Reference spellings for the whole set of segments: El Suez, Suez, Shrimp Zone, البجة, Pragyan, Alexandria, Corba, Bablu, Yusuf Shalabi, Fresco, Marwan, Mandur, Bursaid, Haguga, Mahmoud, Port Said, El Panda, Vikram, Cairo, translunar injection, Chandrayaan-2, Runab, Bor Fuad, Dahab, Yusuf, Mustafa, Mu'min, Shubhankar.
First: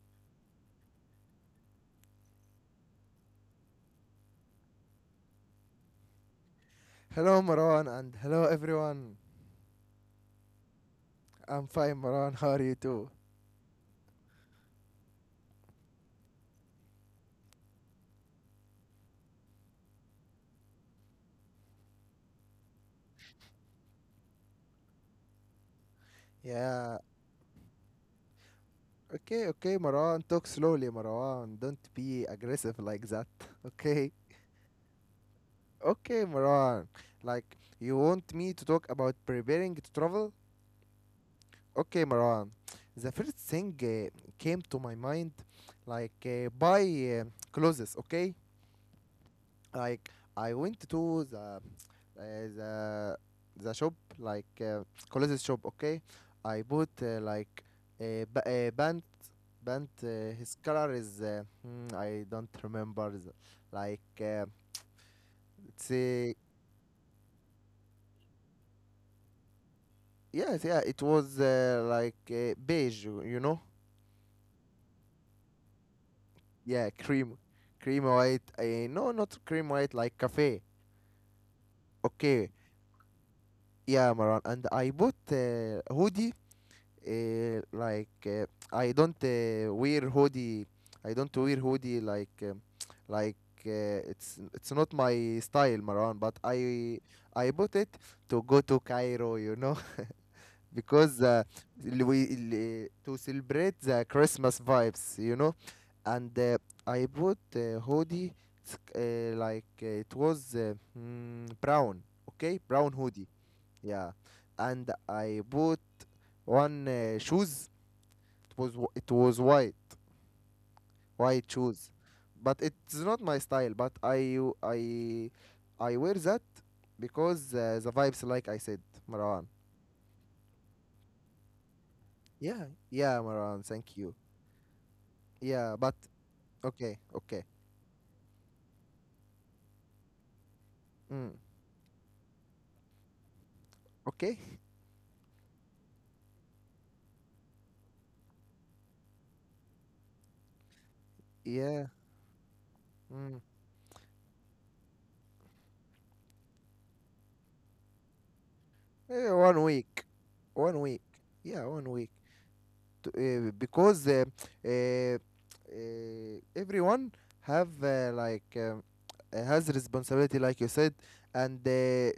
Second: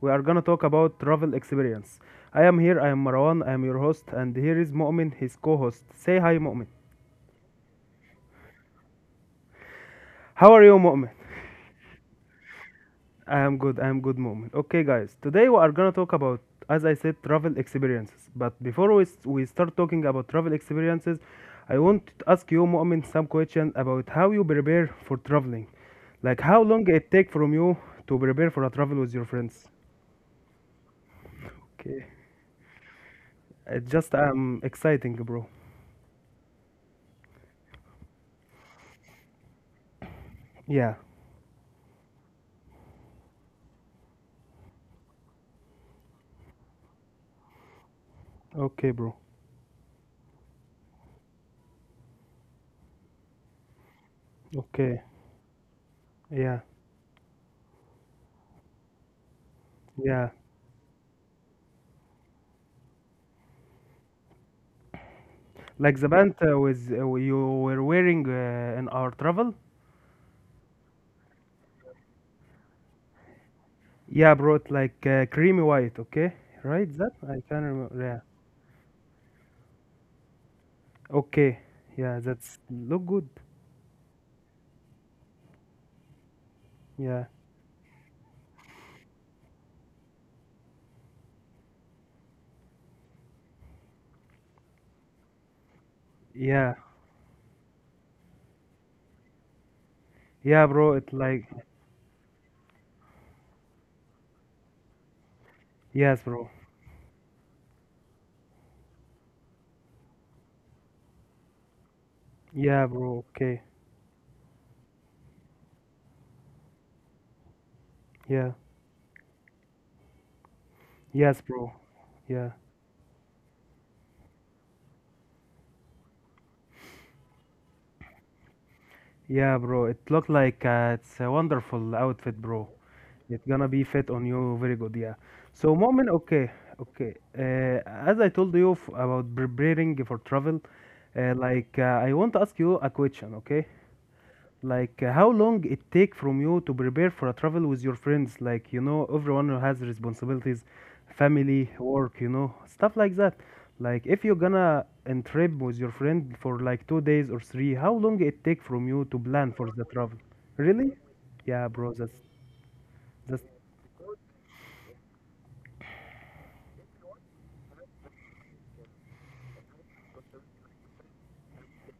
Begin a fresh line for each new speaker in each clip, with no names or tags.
we are gonna talk about travel experience. I am here, I am Marwan, I am your host, and here is Mu'min, his co-host. Say hi Mu'min.
Hello, Marwan, and hello, everyone.
How are you Mu'min?
I'm fine, Marwan. How are you too?
I am good Mu'min. Okay guys, today we are gonna talk about, as I said, travel experiences. But before we start talking about travel experiences, I want to ask you Mu'min some question about how you prepare for traveling. Like how
Yeah.
long it take from you to prepare for a travel with
Okay,
your
okay,
friends.
Marwan. Talk slowly, Marwan. Don't be
Okay.
aggressive like that. Okay?
It's just exciting, bro.
Okay, Marwan. Like, you want me to talk about preparing to travel?
Yeah.
Okay, Marwan. The first thing came to my mind, like, buy uh, clothes, okay?
Okay, bro.
Like, I went to uh, the the shop, like,
Okay.
clothes shop. Okay, I
Yeah.
bought like a, a band.
Yeah.
His color is I don't remember the, like it's
Like the
a,
band with you were wearing in our travel.
Yes, yeah, it was like, beige, you know.
Yeah, bro. It's like creamy white. Okay.
Yeah,
Right? That
cream
I can
cream
remember. Yeah.
white, no, not cream white, like cafe.
Okay. Yeah.
Okay.
That's look good.
Yeah, Maran, and I bought hoodie.
Yeah.
uh, like uh, I don't wear hoodie. I don't wear hoodie, like, like it's not my style, Maran. But
Yeah.
I bought it to go to Cairo,
Yeah, bro.
because
It's like
to celebrate the Christmas vibes. You know.
yes,
And
bro.
I bought hoodie. Like, it was, brown, okay, brown
Yeah,
hoodie,
bro. Okay.
yeah. And I bought one shoes. It
Yeah.
was it was white, white
Yes, bro.
shoes, but
Yeah.
it's not my style. But I I wear that because the vibes, like I said, Marwan.
Yeah, bro. It looked like it's a wonderful outfit,
Yeah,
bro.
yeah,
It's
Marwan.
gonna
Thank
be
you.
fit on you very good, yeah.
Yeah,
So,
but
Mo'min, okay,
okay,
okay.
okay,
As I told you about preparing for travel,
mm,
like I want to ask you a question, okay?
okay.
Like how long it take from you to prepare for a travel with your friends? Like you know, everyone has responsibilities,
Yeah,
family, work, you know, stuff like
mm.
that. Like if you're gonna in trip with your friend for like 2 days or three, how long it take from you to
One
plan for the
week,
travel?
one week.
Really?
Yeah,
Yeah,
one
bro.
week.
That's
To,
that's
because Everyone have like has responsibility, like you said. And uh,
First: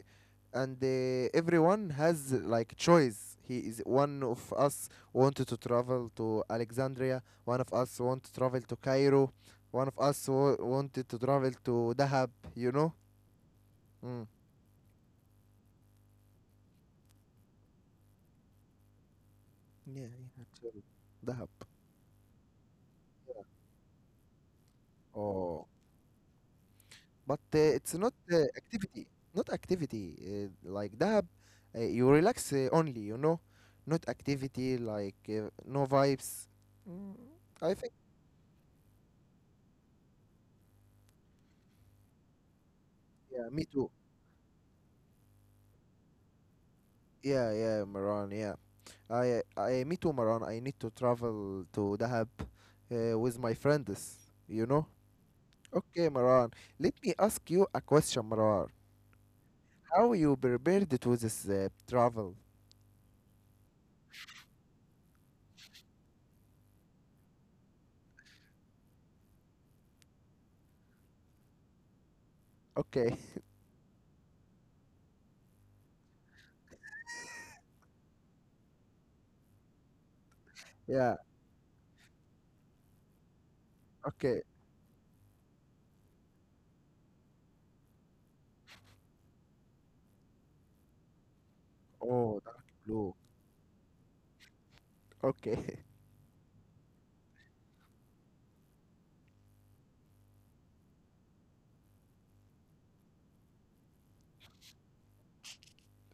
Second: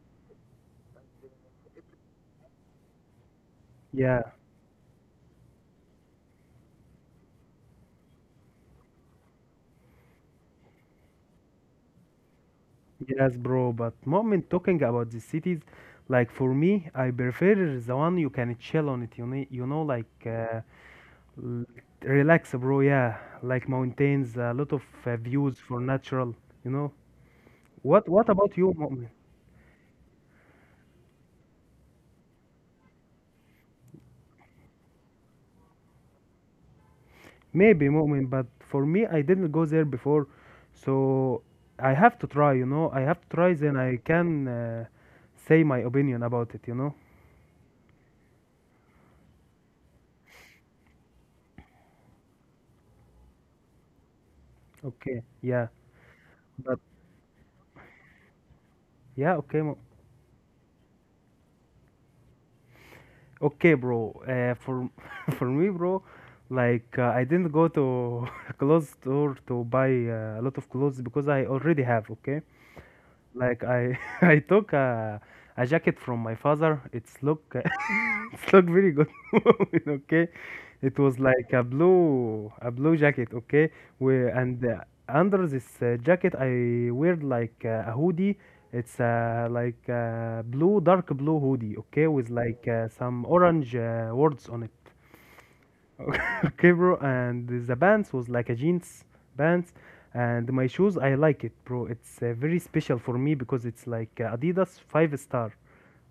and uh, everyone has like choice. He is,
yeah,
one of us wanted to travel to Alexandria, one of us want to travel to Cairo, one of us wanted to travel to Dahab, you know.
yes, bro. But
Mm.
moment talking about the cities, like for me, I prefer the one you can chill on it. You know,
Yeah,
like.
yeah, Dahab.
L- Relax, bro. Yeah, like mountains, a lot of views
Oh.
for natural. You know
But it's
what?
not
What about you,
activity,
Mu'min?
not activity like that. You relax only, you know, not activity like no vibes. Mm, I
Maybe
think
Mu'min, but for me, I didn't go there before, so I have to try. You know, I have to
yeah,
try,
me
then
too.
I can say my opinion about it. You know?
Yeah, yeah, Maran. Yeah, me too, Maran. I need to travel to Dahab with my friends, you know.
Okay. Yeah,
Okay, Maran.
but
Let me ask you a question, Maran.
yeah, okay,
How you prepared to this travel?
okay, bro. For for me, bro, like I didn't go to a clothes store to buy a lot of clothes because I already have. Okay.
Okay.
Like I I took a jacket from my father. It's look it's look very good. Okay, it
Yeah.
was like a blue jacket. Okay, where
Okay.
and under this jacket I wear like a hoodie. It's like blue dark blue hoodie. Okay, with
Oh, dark
like
blue.
some orange words on it.
Okay.
Okay, bro. And the pants was like a jeans pants, and my shoes I like it, bro. It's very special for me because it's like Adidas five star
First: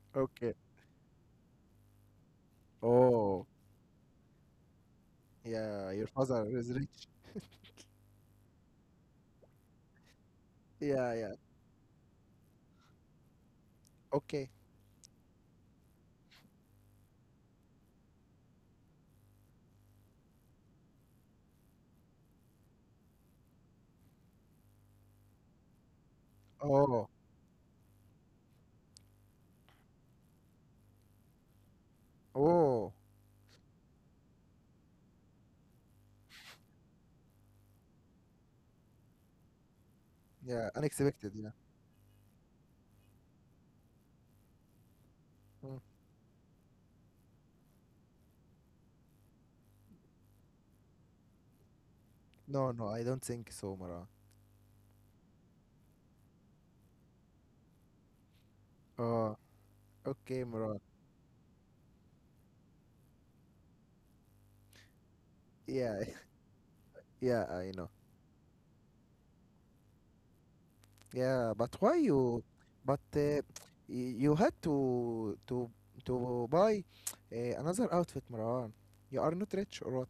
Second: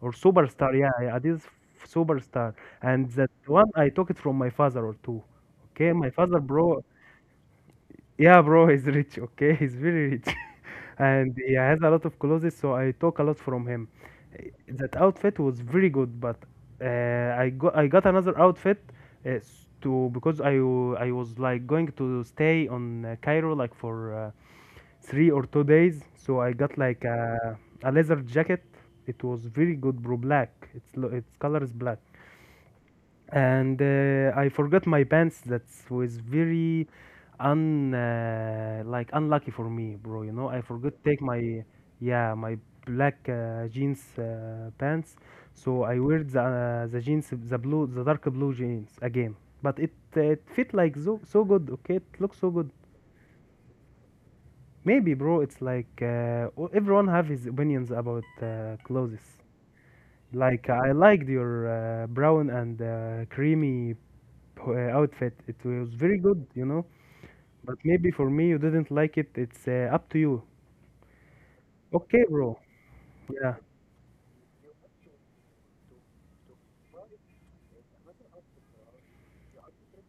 or
Okay.
superstar. Yeah, yeah, Adidas superstar. And that
Oh,
one I took it from my father or two.
yeah,
Okay,
your
my father,
father is
bro,
rich.
yeah, bro, he's rich, okay? He's very rich.
Yeah, yeah.
And he has a lot of clothes, so I took a lot from him. Eh,
Okay.
that outfit was very good, but I got another outfit to because I was like going to stay on Cairo like for 3 or 2 days, so I got like
Oh,
a leather jacket. It was very good, bro, black. Its color is black
oh,
and I forgot my pants. That was very un like unlucky for me, bro. You know, I
yeah,
forgot take
unexpected,
my
yeah.
yeah my black jeans pants.
Mm.
So I wear the jeans the dark blue jeans again. But it fit like so so good. Okay, it looks so good.
No, no, I don't think so, Maran.
Maybe, bro. It's like everyone have his opinions about
Oh,
clothes.
okay,
Like
Maran.
I liked your brown and creamy outfit. It was
Yeah,
very good, you know.
yeah, I
But
know.
maybe for me, you didn't like it. It's up to you.
Yeah, but why
Okay,
you,
bro.
but
Yeah,
you had to buy another outfit, Maran. You are not rich or what?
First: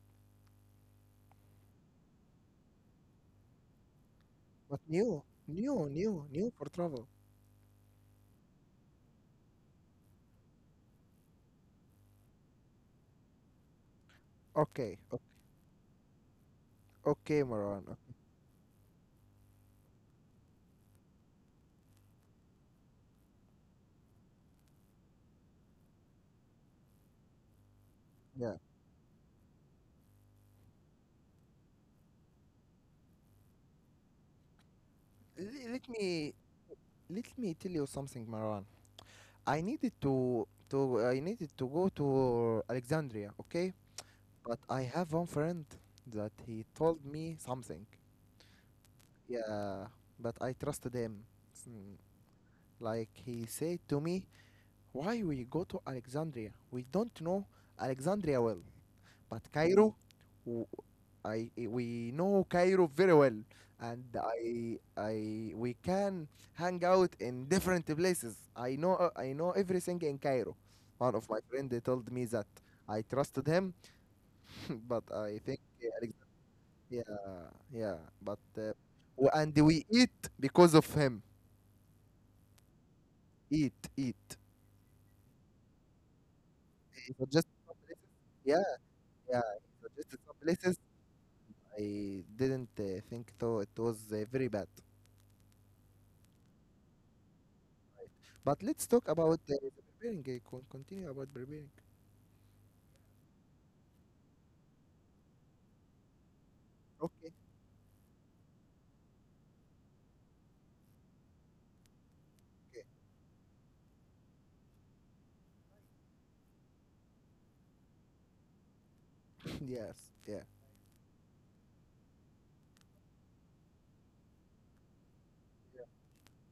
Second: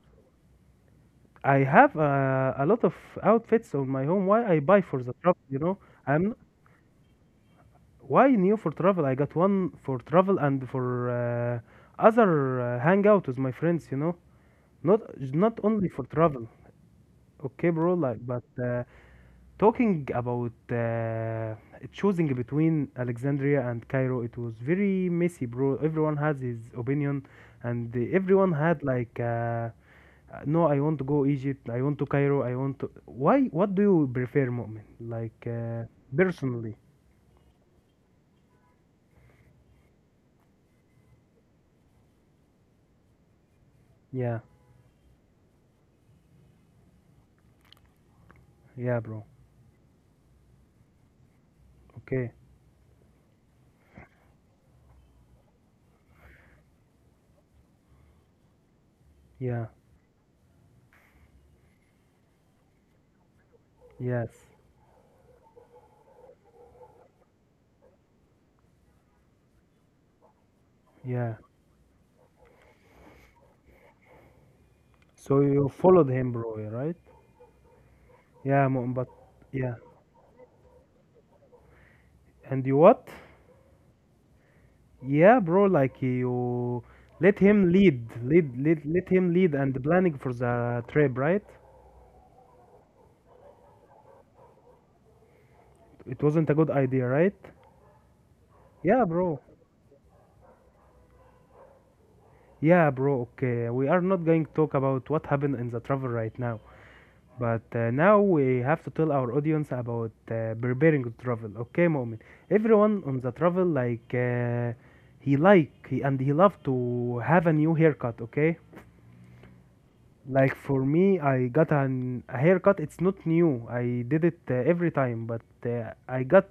I have a lot of outfits on my home. Why I
But
buy for the
new,
travel, you know?
new, new,
I'm
new for travel.
why new for travel. I got one for travel and for other hangout with my friends, you know.
Okay,
Not
o-
not only for travel.
okay,
Okay, bro.
Maran.
Like, but talking about choosing between Alexandria and Cairo, it was very messy, bro. Everyone has his opinion, and everyone
Yeah.
had like, no, I want to go Egypt. I want to Cairo. I want to. Why? What do you prefer, Mu'min? Like
Let me,
personally?
let me tell you something, Marwan. I needed to I needed to go to Alexandria, okay?
Yeah,
But I have one friend that he told me something.
yeah, bro.
Yeah, but I trusted him. Mm.
Okay.
Like he said to me, "Why we go to Alexandria? We don't know Alexandria well." But
Yeah.
Cairo, w- we know Cairo very well, and
Yes.
I we can hang out in different places. I know everything in Cairo. One of
Yeah.
my friend they told me that. I trusted him, but I
So
think
you
yeah,
followed him, bro. Yeah, right?
Yeah, yeah, but
Yeah, Mu'min. But
and
yeah.
we eat because of him.
And you what?
Eat, eat.
Yeah, bro, like you
He
let
suggested
him
some places. Yeah,
lead, let him
yeah.
lead
He
and planning
suggested
for
some places.
the trip, right?
I didn't think though, it was very bad.
It wasn't a good idea, right?
But let's
Yeah,
talk
bro.
about the barbarian. Continue about barbarian.
Yeah, bro, okay. We are not going to talk about what happened in the travel right now,
Okay,
but now we have to tell our audience about preparing to travel. Okay, moment.
okay.
Everyone on the travel like he, and he love to have a new haircut, okay?
Yes, yeah,
Like for me, I got an, a haircut. It's not new. I did it every time, but I got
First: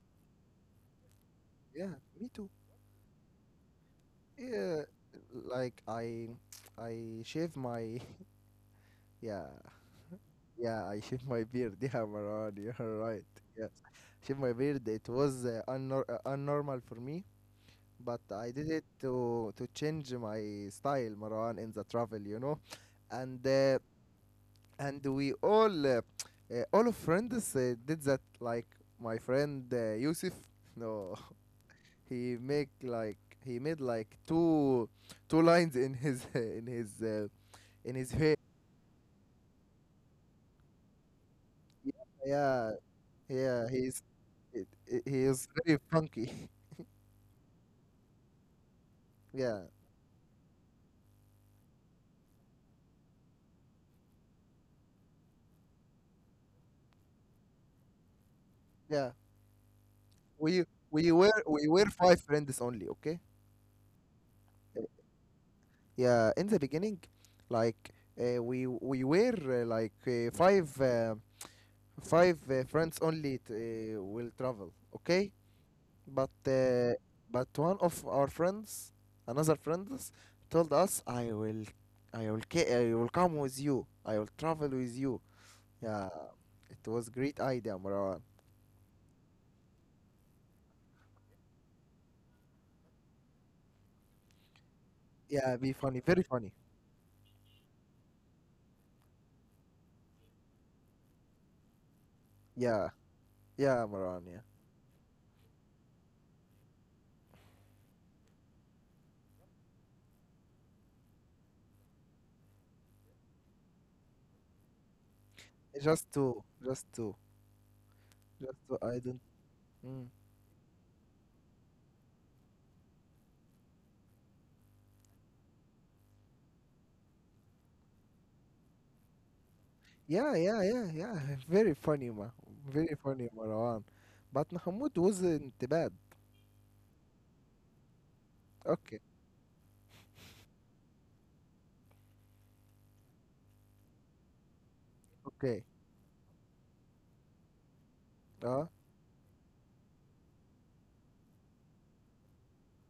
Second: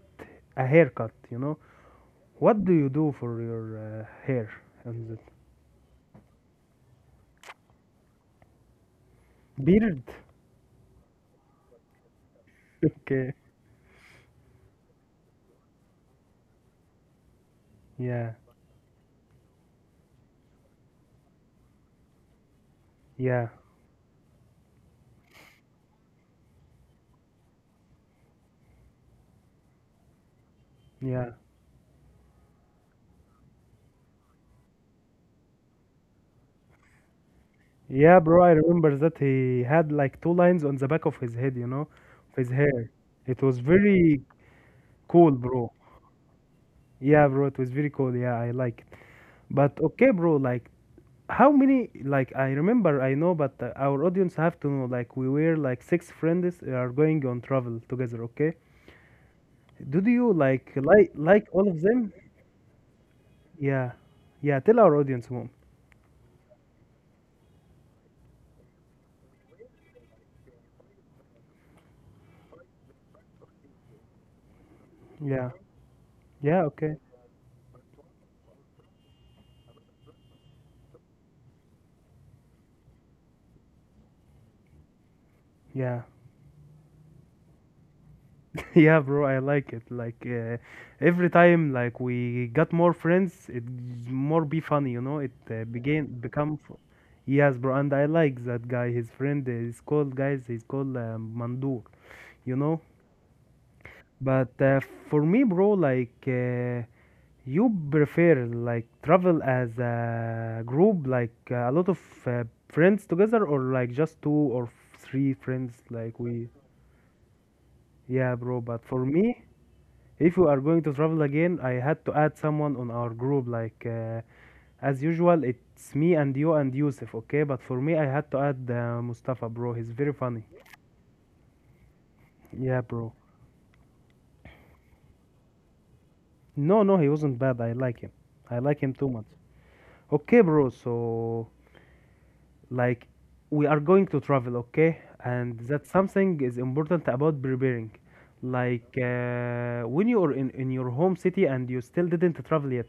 a haircut. You know,
yeah, me too.
what do you do for your hair?
Yeah,
And the
like I, I shave my, yeah,
beard?
yeah, I shave my beard. Yeah, Maran, you're right.
Okay.
Yes, shave my beard. It was unnormal for me, but
Yeah.
I did it to change my style, Maran, in the travel, you know. And
Yeah.
we all, all of friends did that. Like my friend Yusuf, no,
Yeah.
he make like he made like two lines in his in his
Yeah,
hair,
bro. I remember that he had like two lines on the back of his head. You know,
yeah,
of his
yeah.
hair. It was
Yeah, he's,
very
he
cool,
is
bro.
very funky.
Yeah, bro. It was very cool. Yeah, I like it.
Yeah,
But okay, bro. Like how many like I remember I know but our audience have to know like we were like six friends are going on travel together. Okay,
yeah.
do you
we
like
we
all of
were
them?
five friends only, okay.
Yeah, yeah, tell
Uh,
our audience mom.
yeah, in the beginning, like, we were like five five friends only, will travel. Okay,
Yeah,
but
yeah, okay,
one of our friends, another friends, told us, "I will, I will come with you. I will travel with you."
yeah.
Yeah, it was great idea, Marwan.
Yeah bro, I like it like every time like we got more friends it more be funny, you know. It
Yeah, be funny,
began
very funny.
become yes bro, and I like that guy his friend is called guys he's called Mandur, you know.
Yeah, yeah, Marwan, yeah.
But for me, bro, like you prefer like travel as a group, like a lot of uh, friends together, or like just two or three friends,
Just
like
two,
we.
just two,
Yeah,
just
bro.
two.
But
I
for
don't.
me,
Mm.
if you are going to travel again, I had to add someone on our group. Like as usual, it's me and you and Yusuf, okay? But for me, I had to add Mustafa, bro. He's very
Yeah,
funny.
yeah, yeah, yeah. Very funny, ma—
Yeah,
very
bro.
funny, Marwan. But Mahmoud wasn't bad.
No, no, he wasn't bad. I like him. I like him
Okay,
too much. Okay, bro. So like we are going to travel, okay, and
okay,
that something is important about preparing,
uh.
like when you are in your home city and you still didn't travel yet,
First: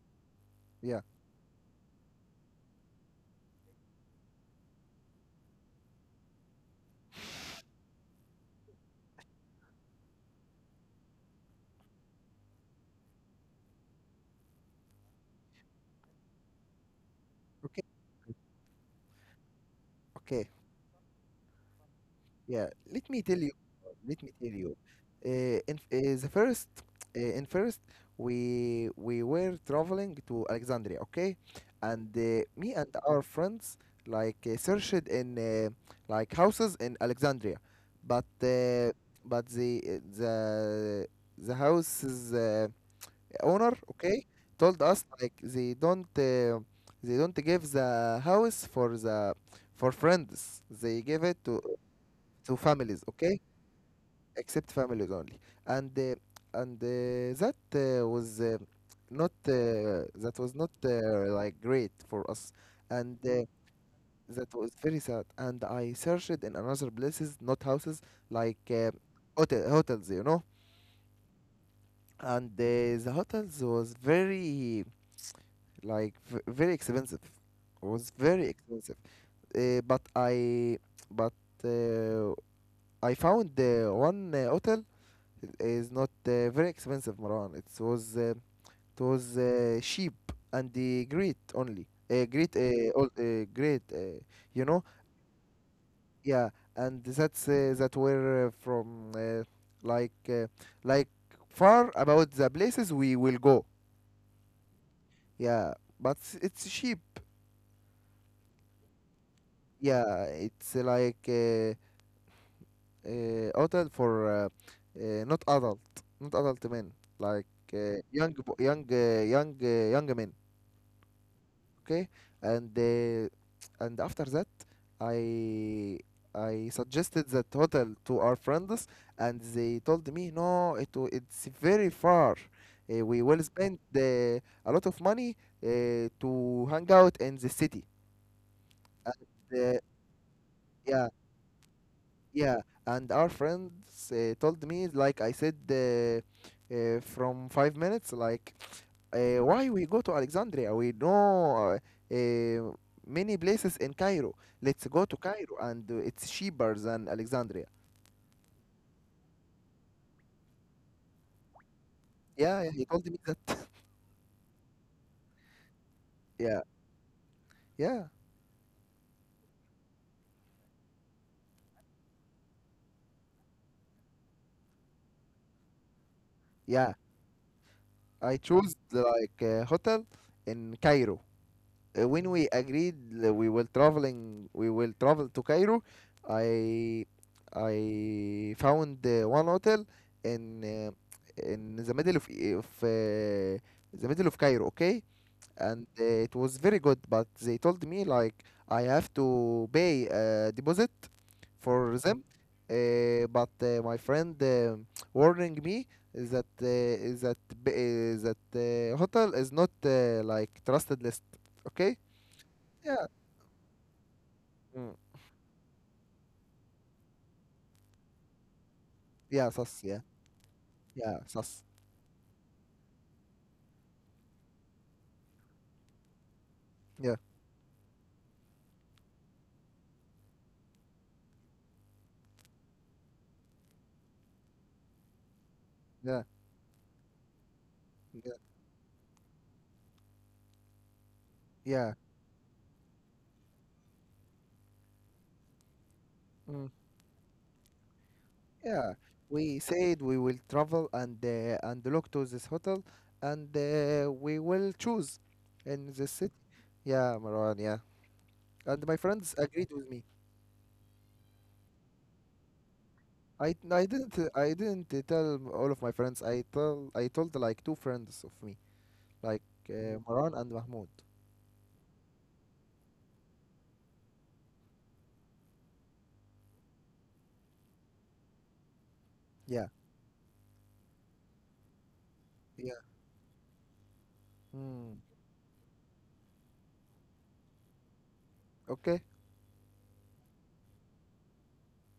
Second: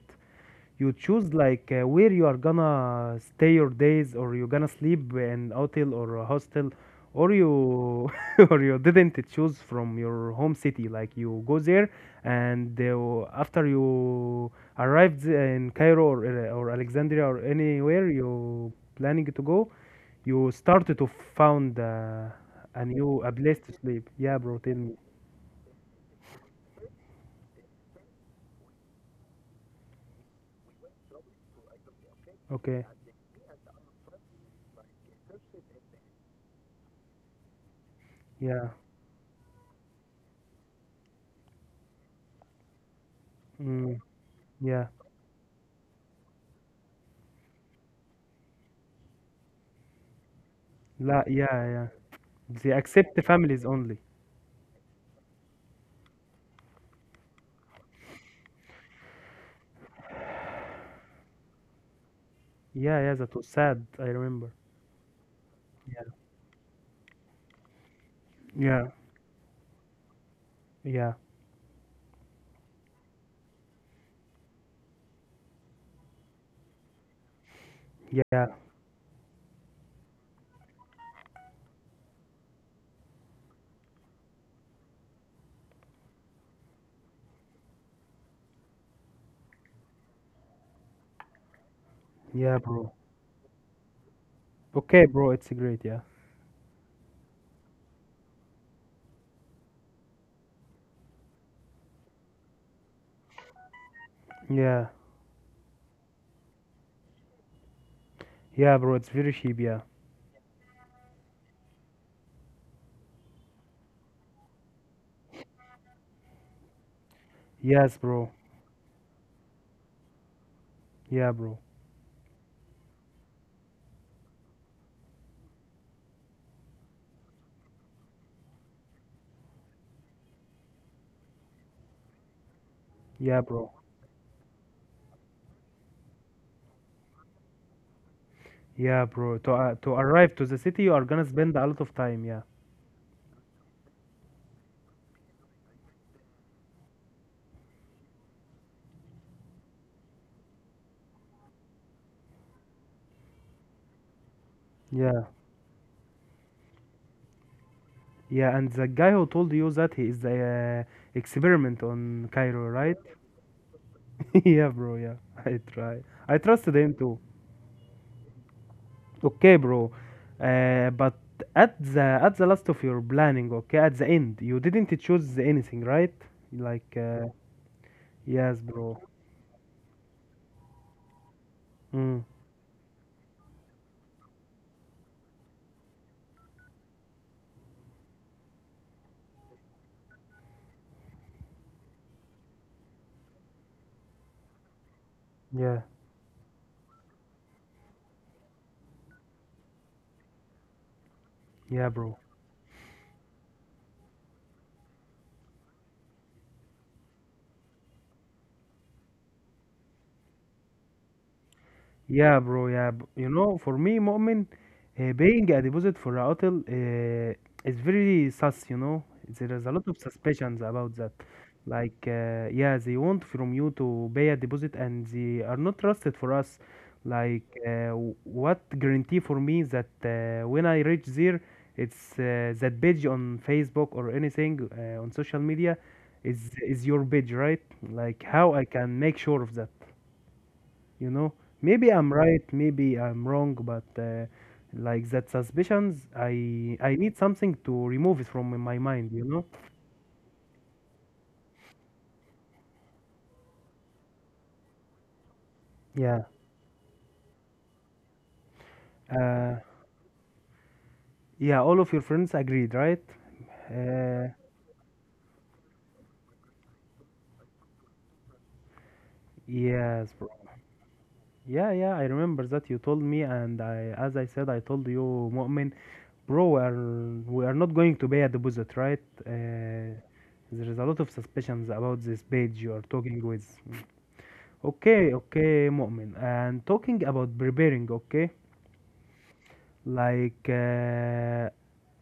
you
Yeah.
choose like where you are gonna stay your days, or you gonna sleep in hotel or a hostel, or you or you didn't choose from your home city, like you go there, and after you arrived in Cairo or Alexandria or
Okay.
anywhere you planning to go,
Okay.
you started to found
Yeah. Let me
a
tell you.
place to sleep.
Let me
Yeah
tell
bro, tell
you.
me.
Uh, in uh, the first, in first, we were traveling to Alexandria. Okay, and me
Okay.
and our friends, like, searched in, like, houses in Alexandria, but
Yeah.
but the uh, the the houses, owner,
Mm,
okay, told
yeah.
us like they don't give the house for the, for friends, they give
La,
it to
yeah, yeah,
to
they
families.
accept the
Okay,
families only.
except families only. And that was not that was not like great for us.
Yeah,
And
yeah, that was sad. I
that
remember.
was very sad, and I
Yeah,
searched in another places, not houses, like
yeah,
hotel, hotels, you know.
yeah,
And the hotels was very, like, very expensive. It was very
yeah,
expensive. But I but uh, I found one hotel, is not very expensive, Maran. It was cheap, and the great, only
yeah, bro.
great, you know.
Okay, bro, it's great. Yeah,
Yeah, and that's that were from like uh, like far about the places we will go,
yeah,
yeah, but it's cheap.
yeah, bro. It's very cheap. Yeah,
Yeah, it's hotel for, not adult, not adult men, like,
yes, bro.
young bo- young young young men.
Yeah, bro.
Okay, and after that, I I suggested that hotel to our friends, and they told me no, it's very far. We
Yeah,
will
bro.
spend a lot of money to hang out in the city.
Yeah, bro.
The,
To arrive to the city, you are
yeah.
gonna spend a lot of time. Yeah,
Yeah, and our friends told me, like I said, from 5 minutes, like, why we go to Alexandria? We know, many places in Cairo. Let's go to
yeah,
Cairo, and it's cheaper than Alexandria.
yeah. And the guy who told you that he is the experiment on
Yeah,
Cairo,
yeah, he
right?
told me that.
Yeah, bro. Yeah, I try. I
Yeah,
trusted him too.
yeah,
Okay, bro. But at the last of your planning, okay, at the end, you didn't choose anything, right? Like,
yeah. I
yes,
chose
bro.
like a hotel in Cairo.
Mm,
When we agreed, we will travel to Cairo. I I found one hotel in, in the middle of of uh, the middle of Cairo. Okay,
yeah,
and it was very good, but they told me like I have to pay a deposit
yeah,
for
bro.
them. But My friend warning me that that hotel is not, like, trusted list. Okay,
Yeah, bro. Yeah,
yeah.
you know, for me, Mu'min,
Mm.
paying a deposit for a hotel is very sus. You know, there
Yeah,
is a lot
sus,
of
yeah.
suspicions about that.
Yeah, sus.
Like, yeah, they want from you to pay a deposit, and they are not trusted for us.
Yeah,
Like, what guarantee for me that when I reach there, it's that page on Facebook or anything on social media
yeah,
is your page, right? Like,
yeah,
how I can make sure of that? you know Maybe
yeah.
I'm right, maybe I'm wrong, but like that suspicions
Mm.
I need something to remove it from my
Yeah.
mind.
We said we will travel and look to this hotel, and we will choose in the
Yeah.
city. Yeah, Marwan, yeah. And my friends
uh
agreed with me.
yeah, all of your friends agreed, right?
I didn't,
uh
tell all of my friends. I told like two friends of me, like,
yes, bro.
Marwan and Mahmoud.
Yeah, yeah, I remember that you told me, and I, as I said, I told you, Mu'min, bro, we are not going to pay a deposit, right?
Yeah,
There is a lot of suspicions about this page you
yeah.
are talking with.
Mm.
Okay, okay, Mu'min. And talking about preparing, okay,
Okay.
like uh,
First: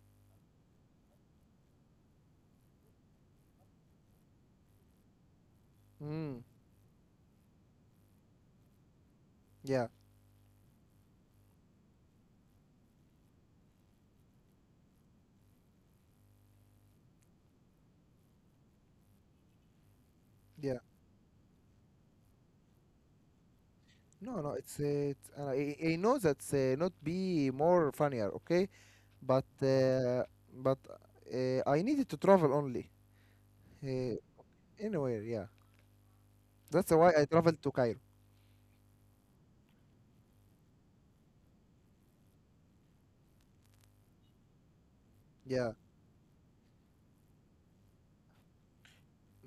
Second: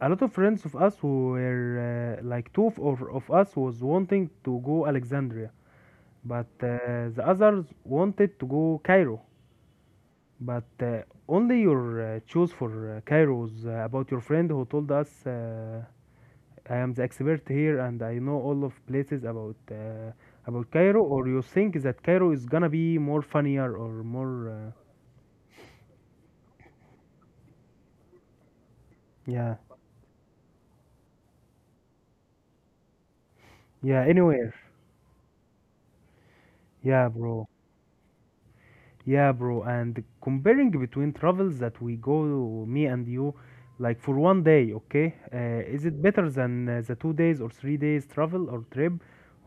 a lot of friends of us who were like two of us was wanting to go Alexandria,
Mm.
but the others wanted to go Cairo.
Yeah,
But only your choose for Cairo was about your friend who told us, "I am the expert here and I know all of places about
yeah.
Cairo." Or you think that Cairo is gonna be more funnier or
No,
more?
no, it's it's. I know that's not be more funnier, okay? But
Yeah.
but I needed to travel only,
Yeah,
uh,
anywhere.
anywhere. Yeah, that's
Yeah,
why I
bro.
traveled to Cairo.
Yeah, bro. And comparing between travels that we go, me and you, like for one day, okay?
Yeah,
Is it better than the 2 days or 3 days travel or trip,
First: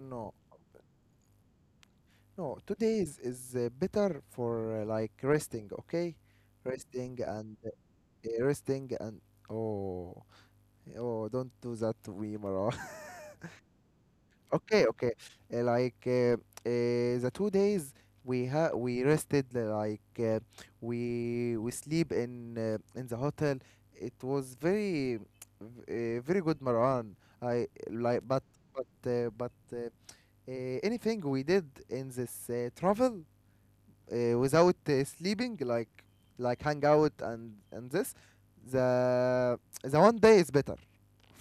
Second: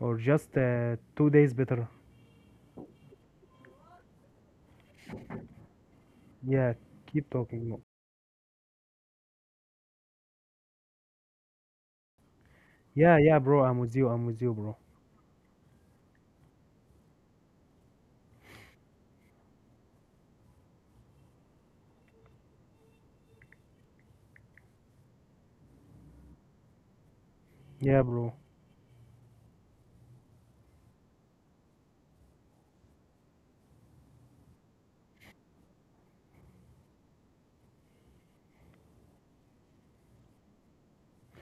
or just 2 days better?
no. 2 days is better for, like, resting, okay?
Yeah,
Resting
keep
and
talking, bro.
uh, resting and oh, oh, don't do that to me, Mara.
Yeah, yeah, bro. I'm with you. I'm with you, bro.
Okay, okay. Uh, like uh, uh, the 2 days we ha we rested, we sleep in, in the hotel. It was very, very good, Maran. I
Yeah,
like,
bro.
but but uh, but uh, anything we did in this travel, without sleeping, like, hang out and this, the the one day is better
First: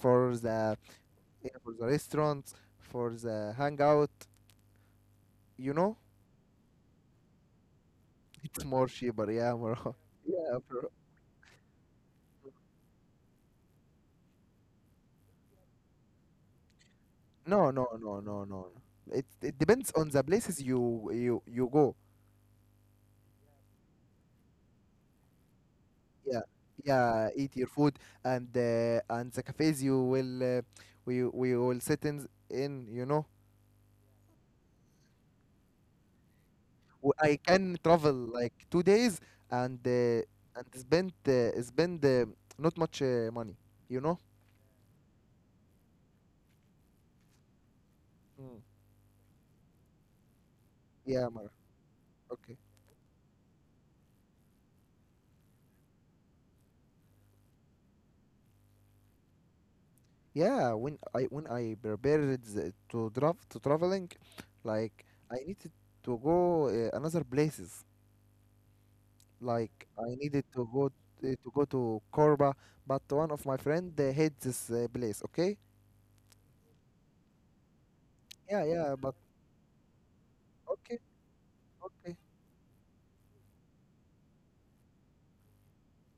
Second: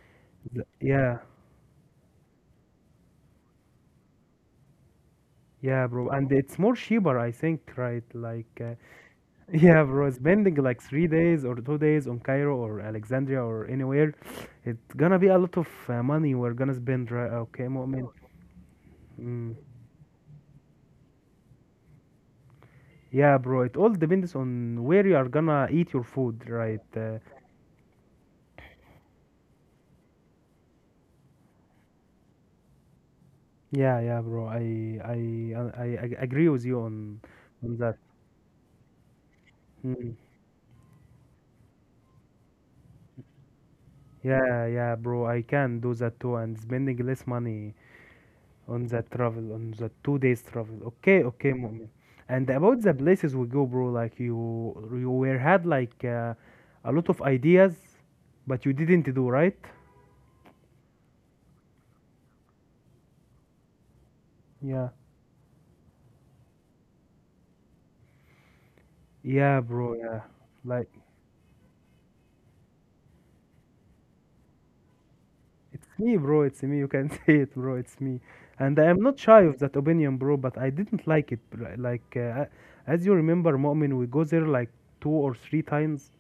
for the,
Yeah,
you know, for the restaurants, for the hangout. You
yeah,
know,
bro. And it's more cheaper, I think, right? Like,
it's more cheaper. Yeah, bro.
yeah, bro, spending
Yeah,
like
bro.
3 days or 2 days on Cairo or Alexandria or anywhere, it's gonna be a lot of money we're gonna spend, right? Okay,
No, no,
Mu'min.
no, no, no, no. It
Mm.
it depends on the places you go.
Yeah, bro, it all depends on where you are gonna eat your
Yeah,
food, right?
yeah. Eat your food and the cafes you will, we will sit in in. You know,
Yeah, yeah, bro, I agree with you
I
on
can
that.
travel like 2 days and
Mm.
spend not much money. You know.
Yeah, yeah, bro, I can do that too, and spending less money
Mm.
on the travel, on the 2 days travel. Okay,
Yeah, Mara.
okay, Mu'min. And about the places we go, bro, like you were had like a lot of ideas, but you didn't do, right?
Yeah, when I prepared to draft to traveling,
Yeah,
like, I needed to go, another places.
yeah,
Like
bro.
I
Yeah,
needed to go,
like
to go to Corba, but one of my friend they hate this place. Okay,
it's me, bro, it's me. You can say it, bro, it's me.
yeah,
And I
yeah,
am
but
not shy of that opinion, bro, but I
okay,
didn't like it, bro.
okay,
As you remember, Mu'min, we go there like 2 or 3 times,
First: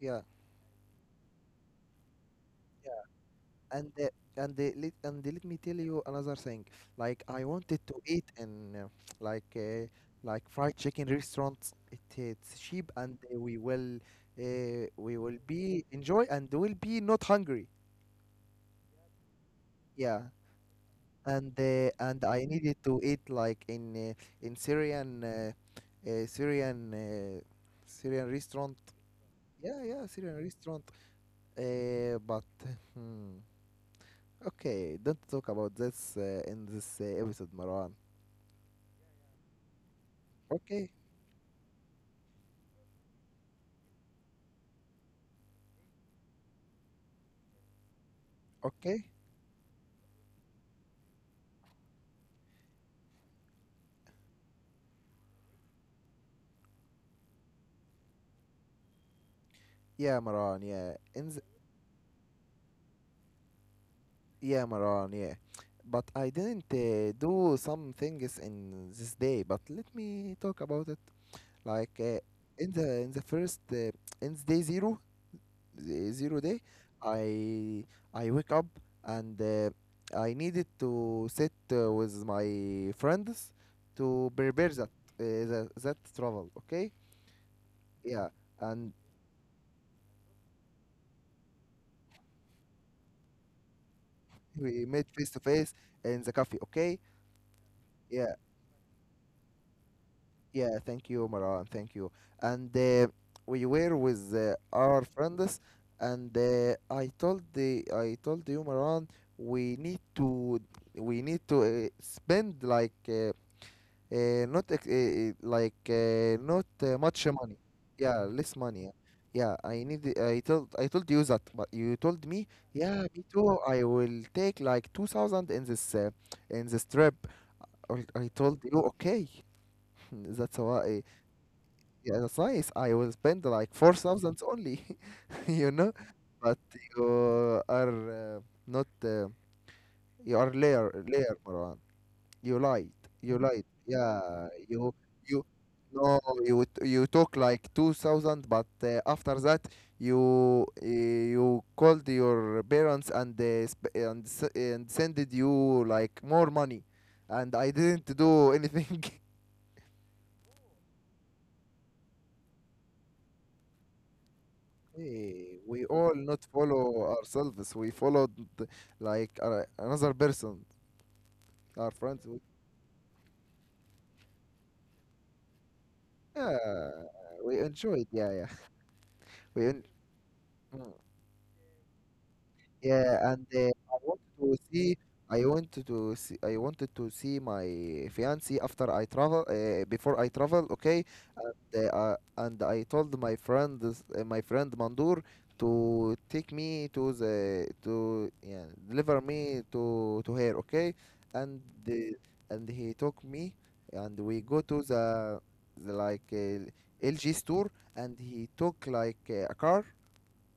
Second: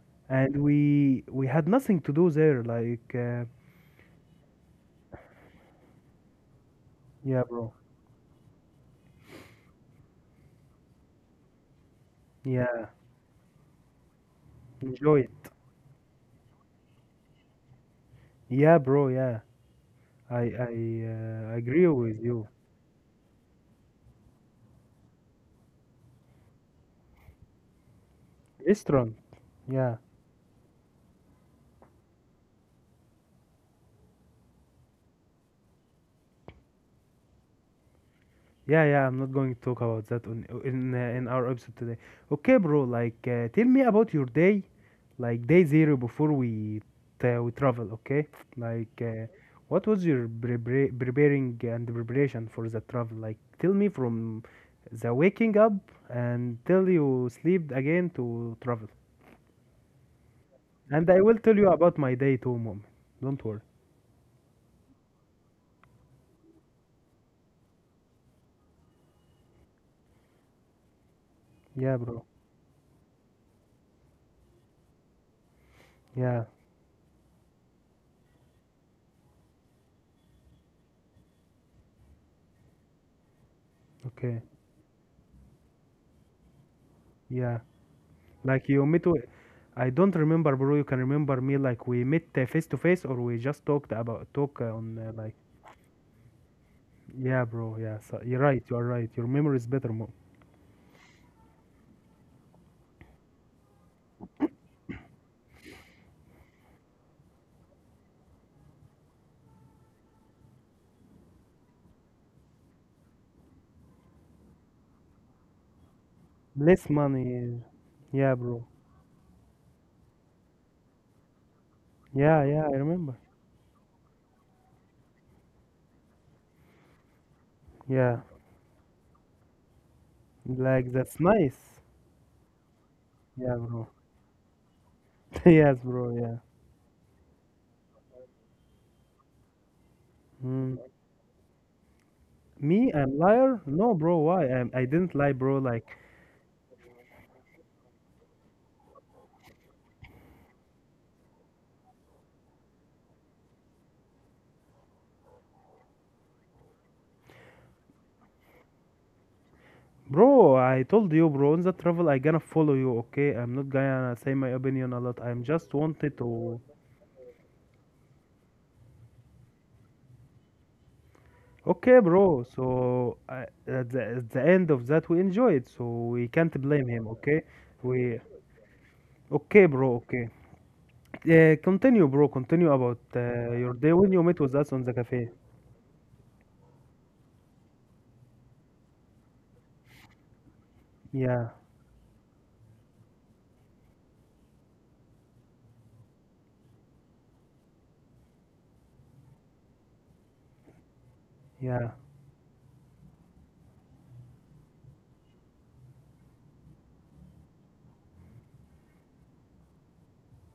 yeah.
and we had nothing to do there,
and uh, and let and Let me tell you another thing. Like I
yeah, bro,
wanted to eat in like uh, like fried chicken restaurants. It's
yeah.
cheap, and we
Enjoy it.
will be enjoy and will be not hungry.
Yeah, bro. Yeah,
Yeah,
I I
and
uh, agree
uh,
with
and I
you.
needed to eat like in uh, Syrian uh, Syrian restaurant.
Restaurant.
Yeah,
Yeah,
yeah, Syrian restaurant. But hmm, okay, don't talk about this in this episode, Maran.
yeah, yeah. I'm not going to talk about that on
Okay,
in our episode today. Okay, bro. Tell me about your day, like day zero before we travel. Okay, like,
okay.
uh, what was your preparing and preparation for the travel? Like, tell me from the waking up and till you sleep again to travel.
Yeah, Maran, yeah.
And I will tell you about my day too, mom. Don't worry.
Yeah, Maran, yeah. But I didn't do some things in this day, but let me talk about it. Like
Yeah,
uh,
bro.
in the first in the day zero, the zero
Yeah.
day, I I wake up and I needed to sit with my friends to
Okay.
prepare that travel, okay?
Yeah.
Yeah,
Like you
and
meet with, I don't remember, bro. You can remember me, like, we met face to face, or we just talked about talk
we
on
met
uh,
face
like.
to face in the cafe. Okay.
Yeah, bro. Yeah. So
Yeah.
you're right. You are right. Your memory is better, more.
Yeah. Thank you, Maran. Thank you. And We were with our friends, and I told the I told you, Maran, we need to we need to spend like not ex- like not
Less
much money.
money.
Yeah,
Yeah,
less
bro.
money. Yeah. Yeah, I need. I told you that, but you told me,
Yeah, yeah. I
yeah,
remember.
me too. I will take like 2,000 in this trip. I,
Yeah.
I told you, okay, that's
Like,
why.
that's nice.
Yeah, that's nice. I will spend
Yeah,
like
bro.
4,000 only, you
Yes,
know,
bro. Yeah.
but you are not, you are
Mm.
liar, liar, Marwan. You lied,
Me, I'm
you
liar?
lied.
No, bro. Why?
Yeah,
I didn't lie,
you,
bro. Like,
no, you took like 2,000, but after that, you called your parents, and they sp and, s- and sended you like more money. And I didn't do anything.
bro, I told you, bro, in the travel, I gonna follow you, okay? I'm not gonna say my opinion a lot. I'm
Hey,
just
we all
wanted
not
to.
follow ourselves. We followed another person, our
Okay,
friends.
bro. So I, at the end of that, we enjoyed, so we can't
Yeah,
blame him, okay?
we enjoyed.
We.
Yeah, yeah. We
Okay,
en
bro. Okay.
Mm.
Continue, bro. Continue about
Yeah, and
uh, your day when you met with us on the cafe.
I wanted to see my fiancée after I travel. Before I travel, okay.
Yeah,
they are And I told my friend Mandur to take me to the to yeah, deliver me to her, okay, and
yeah,
and he took me, and we go to the LG store, and he took a car,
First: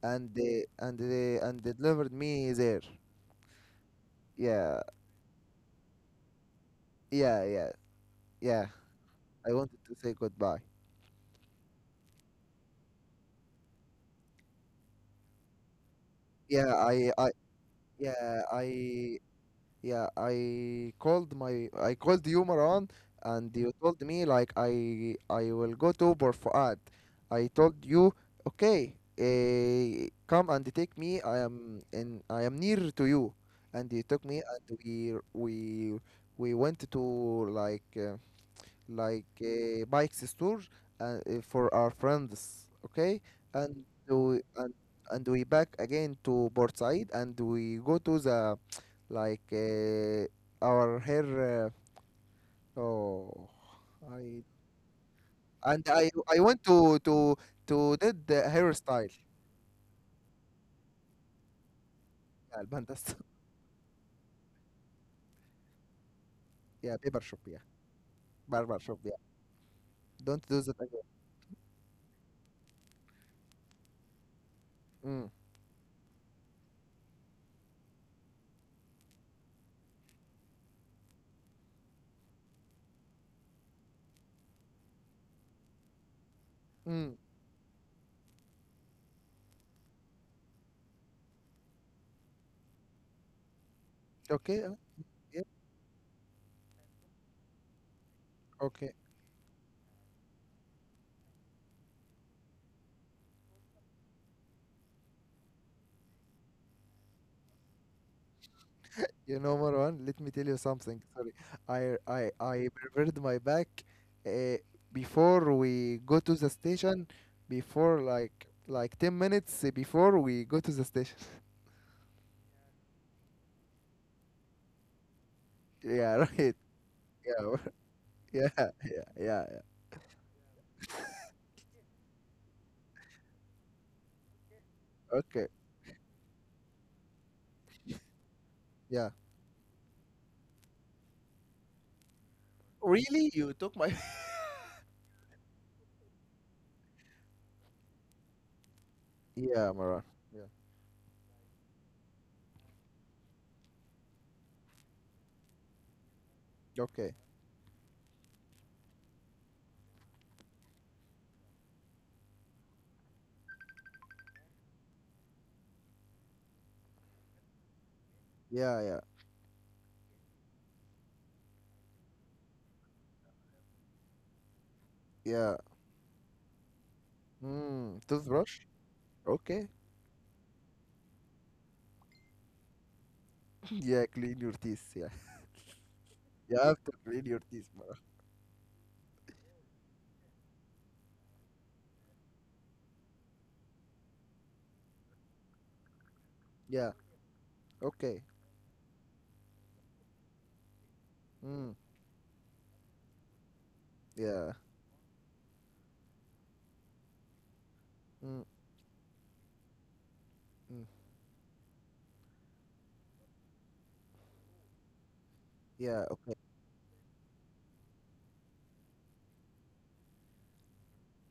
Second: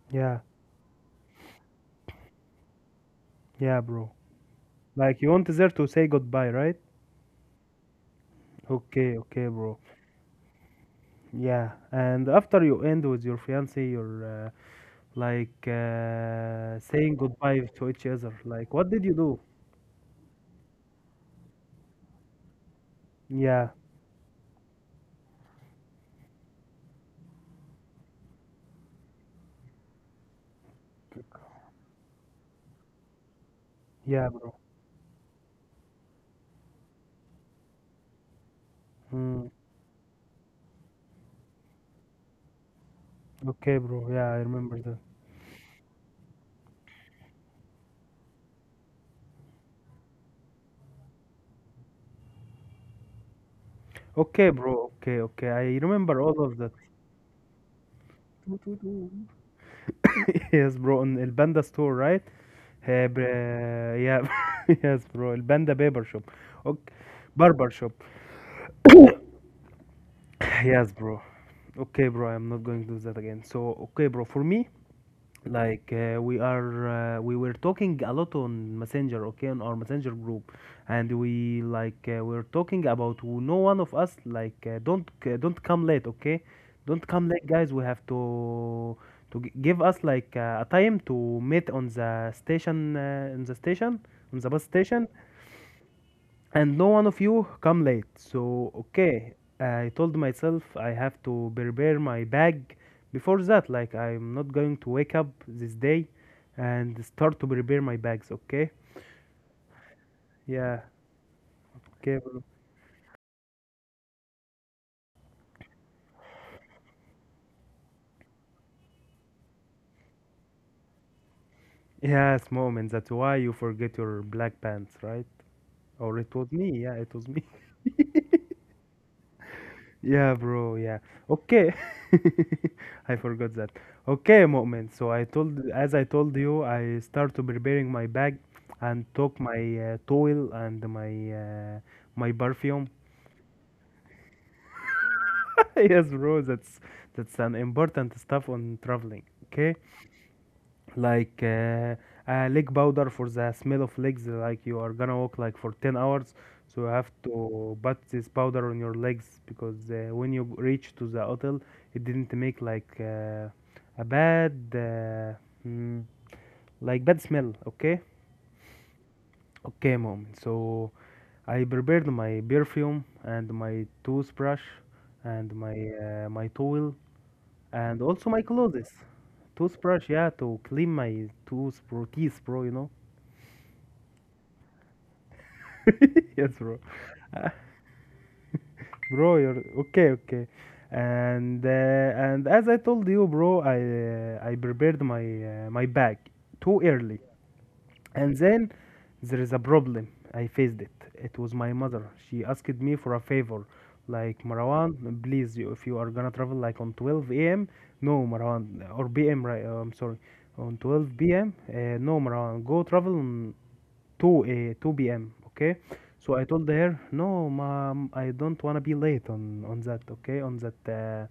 and
yeah,
they delivered me there.
yeah, bro.
Yeah,
Like, you want there to say goodbye, right?
yeah, yeah, yeah.
Okay, okay,
I
bro.
wanted to say goodbye.
Yeah, and after you end with your fiance, your eh, like
Yeah.
uh, saying
I
goodbye to each other.
yeah I
Like, what did you do?
Yeah, I called my I called you, Maran, and
Yeah,
you told me like I will go to Bor Fuad. I told you, okay, come and take me. I am near to you, and you took
yeah,
me,
bro.
and we went to like uh, like
Mm,
a bike store, for our friends, okay, and
okay, bro. Yeah, I
we, and
remember that.
and we back again to Port Said, and we go to the like uh, our hair. Uh, oh, I
Okay, bro. Okay, okay. I
and I
remember
I
all of
want
that.
to did the hairstyle.
Yes, bro. On El Panda store, right?
Yeah, الباندا ست-
Yeah, yes, bro. El Panda barber shop. Okay,
yeah, barber shop. Yeah,
barber shop.
barber shop. Yeah, don't do that
Yes,
again.
bro. Okay, bro. I'm not going to do that again. So, okay, bro. For me,
Mm.
like uh, we are we were talking a lot on messenger, okay, on our messenger group, and we're talking about, no one of us, don't come late, okay? Don't
Mm.
come late, guys, we have to give us like a time to meet on the station in the station, on the
Okay.
bus station,
Yeah.
and no one of you come late. So,
Okay.
okay, I told myself I have to prepare my bag before that. Like, I'm not going to wake up this day and start to prepare my bags, okay?
You know, Marwan, let me tell you
Yeah,
something. Sorry, I
okay,
I
bro.
I prepared my back uh, before we go to the station. Before like 10 minutes before we go to the station.
Yes, moment. That's why you forget your black pants, right?
Yeah,
Or it was
right.
me. Yeah, it was me.
Yeah. Yeah. Yeah, yeah, yeah.
Yeah, bro. Yeah. Okay. I forgot that. Okay, Mu'min. So I
Okay.
told, as I told you, I start to preparing my bag and
Yeah.
took my towel and my perfume.
Really? You took my.
Yes, bro. That's an important stuff on traveling.
Yeah,
Okay.
Mara. Yeah.
like uh, Leg powder for the smell of legs. Like, you are gonna walk like for 10 hours, so you have
Okay.
to put this powder on your legs, because when you reach to the hotel, it didn't make like a bad mm, like bad smell, okay?
Yeah, yeah,
Okay, mom. So I prepared my perfume and my toothbrush and
yeah.
my towel,
Hmm.
and also my
Toothbrush.
clothes.
Okay.
Toothbrush, yeah, to clean my tooth, bro, teeth, bro. You know.
Yeah, clean your teeth. Yeah,
Yes,
you
bro.
have to clean your
Ah,
teeth, Mara.
bro, you're okay, okay. And as I told you, bro, I prepared my bag too
Yeah.
early.
Okay.
And then there is a problem. I faced it. It was
Hmm.
my mother. She asked me for a favor. Like,
Yeah.
Marwan, please, you, if you are gonna travel like on 12 a.m., no,
Mm,
Marwan, or p.m., right? I'm sorry. On
mm.
12 p.m., no, Marwan, go travel on 2 p.m. Okay,
Yeah. Okay.
so I told her, no, mom, I don't wanna be late on that. Okay, on that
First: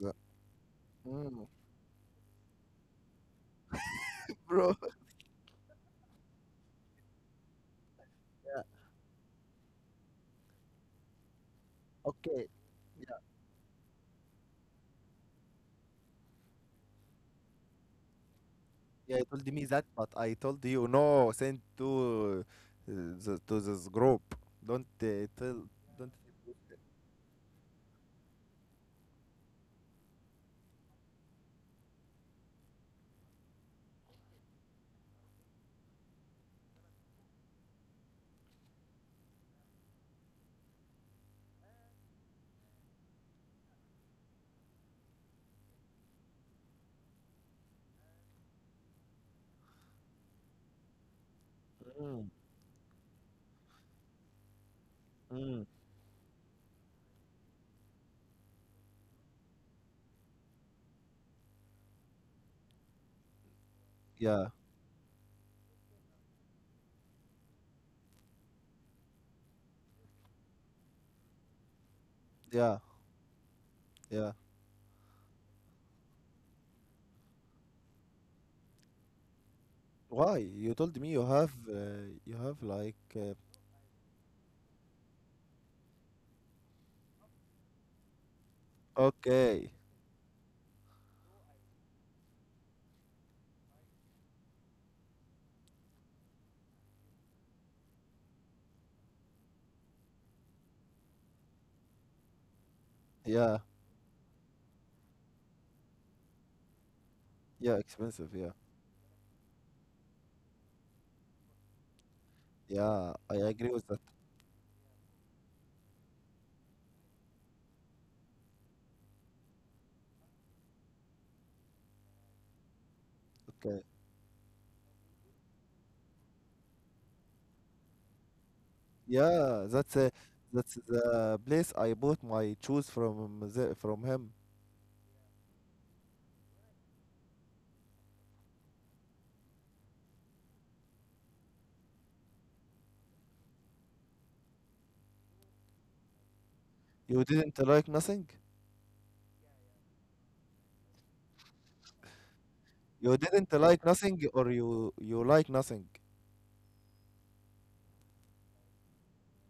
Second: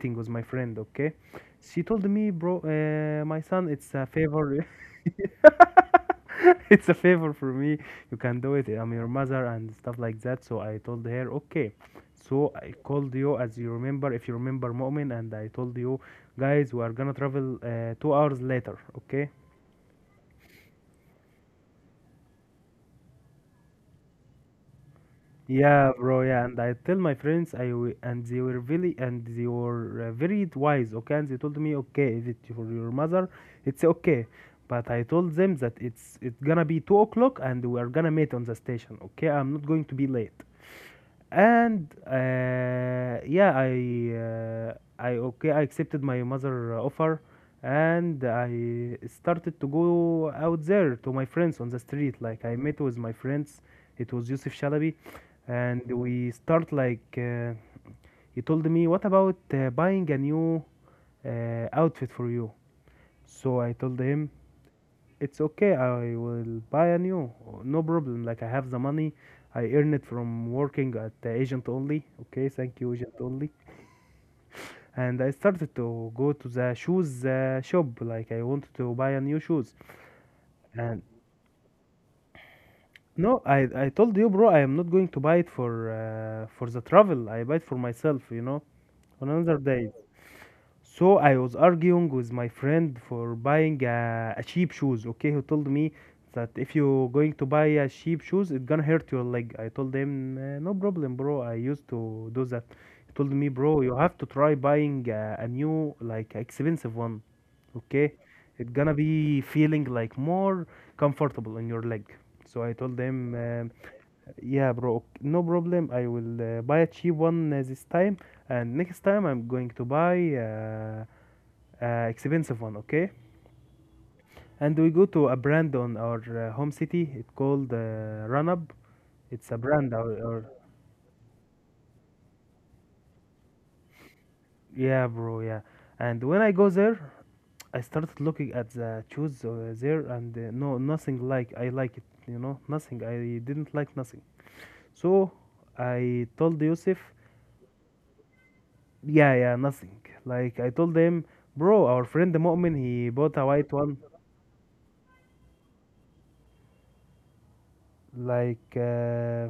Yeah.
with my friend. Okay,
Mm.
she told me, bro, my son, it's a favor.
Bro.
It's a favor for me. You can do
Yeah.
it. I'm your mother and stuff like that. So I told her, okay.
Okay.
So I called
Yeah.
you, as you remember, if you remember, Mu'min, and I told you, guys, we are gonna travel 2 hours later.
Yeah, you
Okay.
told me that, but I told you no. Send to this group. Don't tell.
Yeah,
Don't.
bro. Yeah, and I tell my friends, I w and they were really, and they were very wise. Okay, and they told me, okay, if it for your mother, it's okay. But I told them that it's gonna be 2 o'clock and we are gonna meet on the station. Okay, I'm not going to be late, and yeah uh, I okay, I accepted my mother offer, and I started to go out there to my friends on the street.
Mm,
Like, I met with my friends. It was Yusuf Shalabi.
mm.
And we start, he told me, what about buying a new outfit for you? So I told him,
Yeah.
it's okay. I will buy a new. No problem. Like, I have the money. I earn it from working at the agent only. Okay, thank
Yeah,
you, agent only.
yeah.
And I started to go to the shoes shop. Like, I wanted to buy a new shoes.
Why? You told
And
me you have like
no, I told you, bro. I am not going to buy it for the travel. I buy it for myself. You know, on another
okay.
day. So I was arguing with my friend for buying a cheap shoes. Okay, he told me that if you going to buy a cheap shoes, it gonna hurt your leg. I told him, No problem, bro. I used to do that." He told me,
Yeah.
bro, you have to try buying a new, like expensive one.
Yeah,
Okay,
expensive, yeah.
it's gonna be feeling like more comfortable on your leg. So I told
Yeah,
him,
I agree with that.
yeah, bro, no problem. I will buy a cheap one this time, and next time I'm going to buy expensive one, okay.
Okay.
And we go to a brand on our home city. It's called Runab. It's a
Yeah,
brand, or
that's the place I bought my shoes from him.
yeah, bro, yeah. And when I go there, I started looking at the shoes there, and no, nothing like I like it. You know, nothing. I didn't like nothing. So I told Yusuf,
You didn't like nothing?
yeah, yeah, nothing, like I told him, bro, our friend the Mu'min, he
You
bought a
didn't
white
like
one,
nothing, or you like nothing?
like uh,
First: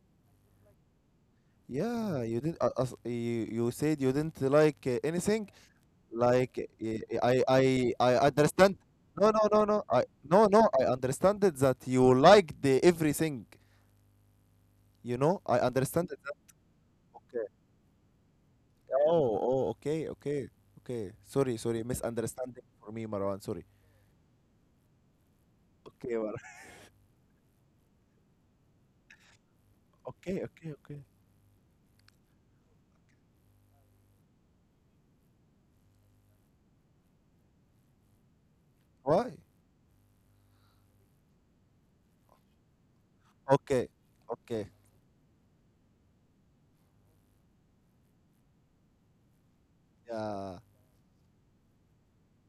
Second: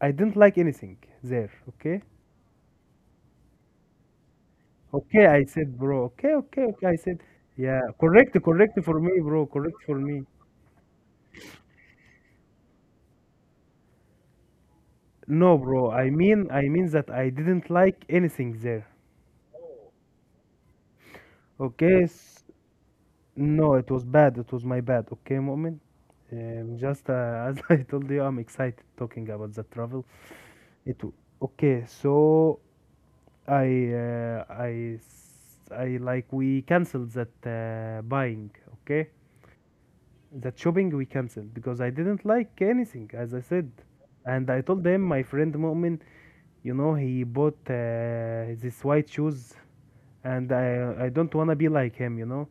I didn't like anything there, okay.
Yeah, you did, as you said you didn't like
Okay, I
anything.
said, bro. Okay,
Like
okay, okay. I
eh, eh,
said,
I I
yeah,
I
correct,
understand.
correct for me,
No, no,
bro.
no, no.
Correct for
I
me.
No, no. I understand it that you like the everything. You know,
No,
I
bro. I
understand it.
mean, I mean that I
Okay.
didn't like anything there.
Oh, oh, okay, okay, okay. Sorry, sorry.
Okay.
Misunderstanding for me, Marwan. Sorry.
No, it was bad. It was my bad. Okay, moment.
Okay, Marwan.
Just as I told you, I'm excited talking about the travel.
Okay, okay, okay.
It w- okay. So I, I like we canceled that buying. Okay.
Why?
That shopping we canceled because I didn't like anything, as I said.
Okay,
And I
okay.
told them, my friend Mu'min, you know, he bought this white shoes, and
Yeah.
I don't wanna be like him, you know.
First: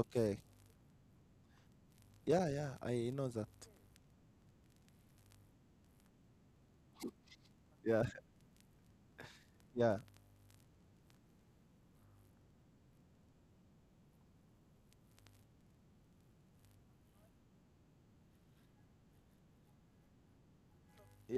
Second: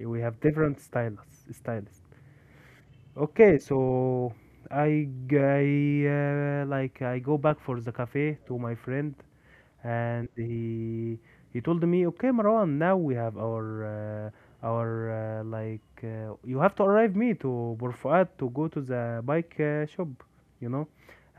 We have different styles, styles.
Yeah, yeah. I know that.
Okay, so like I go back for the
Yeah,
cafe to my friend,
yeah,
and he told me, okay, Marwan, now we have our like you have to arrive me to Burfuat to go to the bike shop, you know,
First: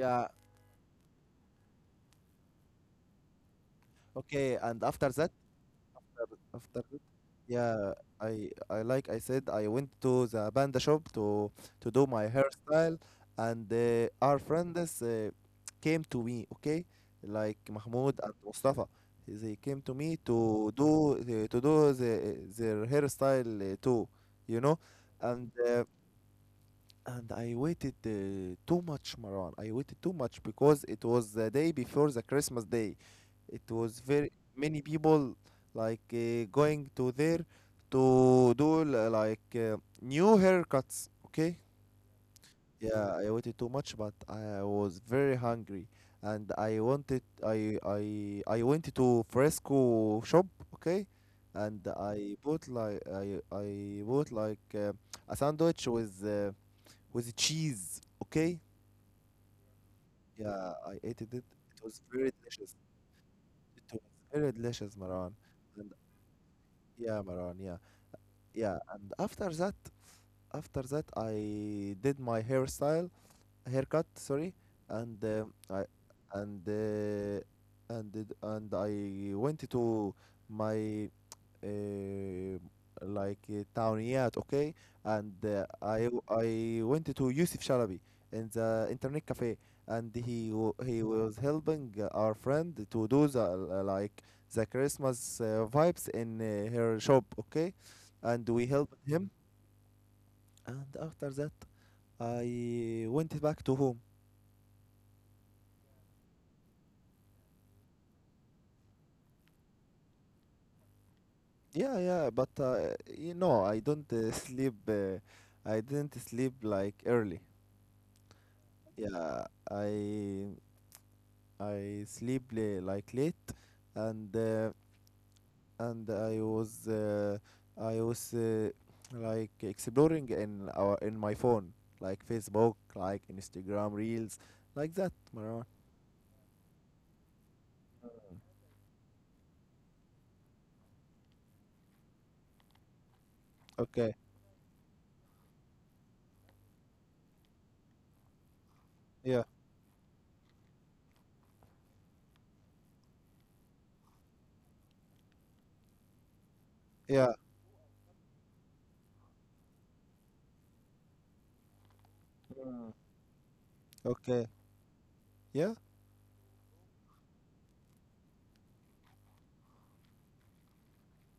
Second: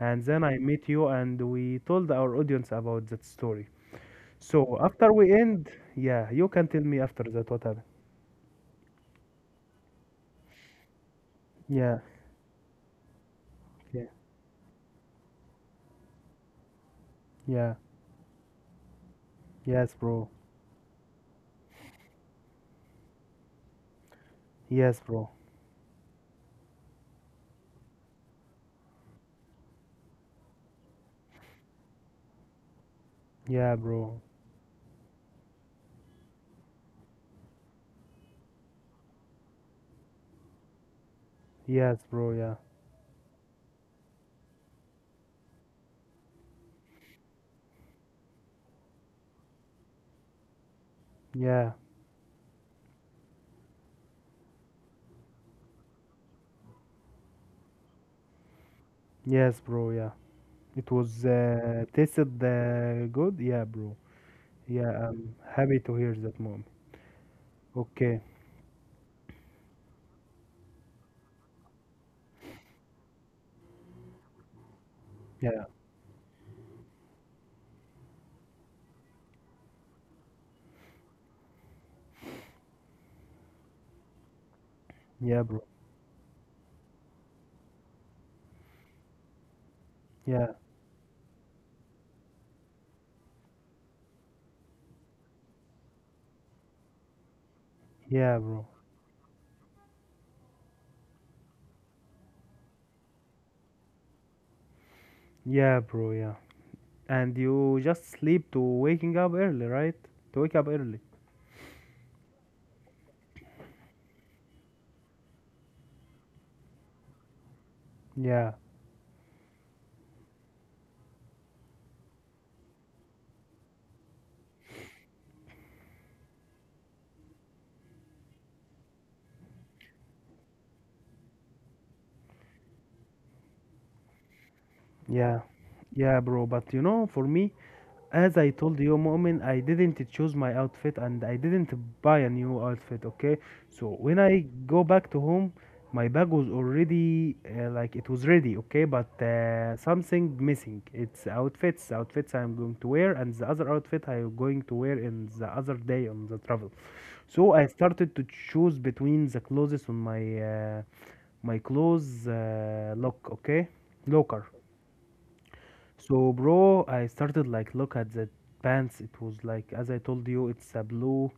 and then I meet you and we told our audience about that story.
Okay.
So
And after
after we
that.
end, yeah, you can tell
After
me
that,
after that what happened.
yeah, I like I said, I went to the panda shop to
Yeah,
do my hairstyle, and
yeah,
our friends came to me, okay, like
yeah,
Mahmoud and Mustafa. They came
yes,
to me
bro,
their hairstyle, too, you know,
yes, bro.
and I waited too much, Marwan. I waited too much because it was the day before the Christmas day. It
Yeah,
was
bro.
very many people going to there to do new haircuts. Okay.
Yes, bro. Yeah.
Yeah, I waited too much, but I was very hungry, and I wanted I went to Fresco shop. Okay,
Yeah.
and I bought a sandwich with cheese. Okay.
Yes, bro. Yeah.
Yeah,
It
I ate
was
it. It was very
tasted
delicious.
good. Yeah,
It
bro.
was very delicious,
Yeah, I'm
Maran.
happy to hear that, mom.
Yeah, Maran, yeah.
Okay.
Yeah, and after that I did my hairstyle, haircut, sorry, and
Yeah.
I and uh, and did- and I went to my uh, Tawniyat, okay? And
Yeah, bro.
I went to Yusuf Shalabi in the internet cafe, and
Yeah.
he was helping our friend to do the Christmas vibes in her shop, okay?
Yeah,
And we
bro.
helped him, and after that I went back to home.
Yeah, bro. Yeah. And you just sleep to waking up early, right? To wake up early.
Yeah, yeah, but you know I don't sleep. I didn't sleep like early.
Yeah.
Yeah, I I sleep like late, and and I was like exploring in my phone, like Facebook, like Instagram Reels, like that,
Yeah.
Marwan.
Yeah, bro. But you know, for me, as I told you, Mu'min, I didn't choose my outfit and I didn't buy a new outfit, okay? So
Okay.
when I go back to home, my bag was already like it was ready, okay? But
Yeah.
something missing. It's outfits, outfits I'm going to wear, and the other outfit I'm going to wear in the other day on the travel.
Yeah.
So I started to choose between the clothes on my my clothes lock, okay? Locker.
Okay. Yeah.
So, bro, I started like look at the pants. It was like as I told you, it's a blue,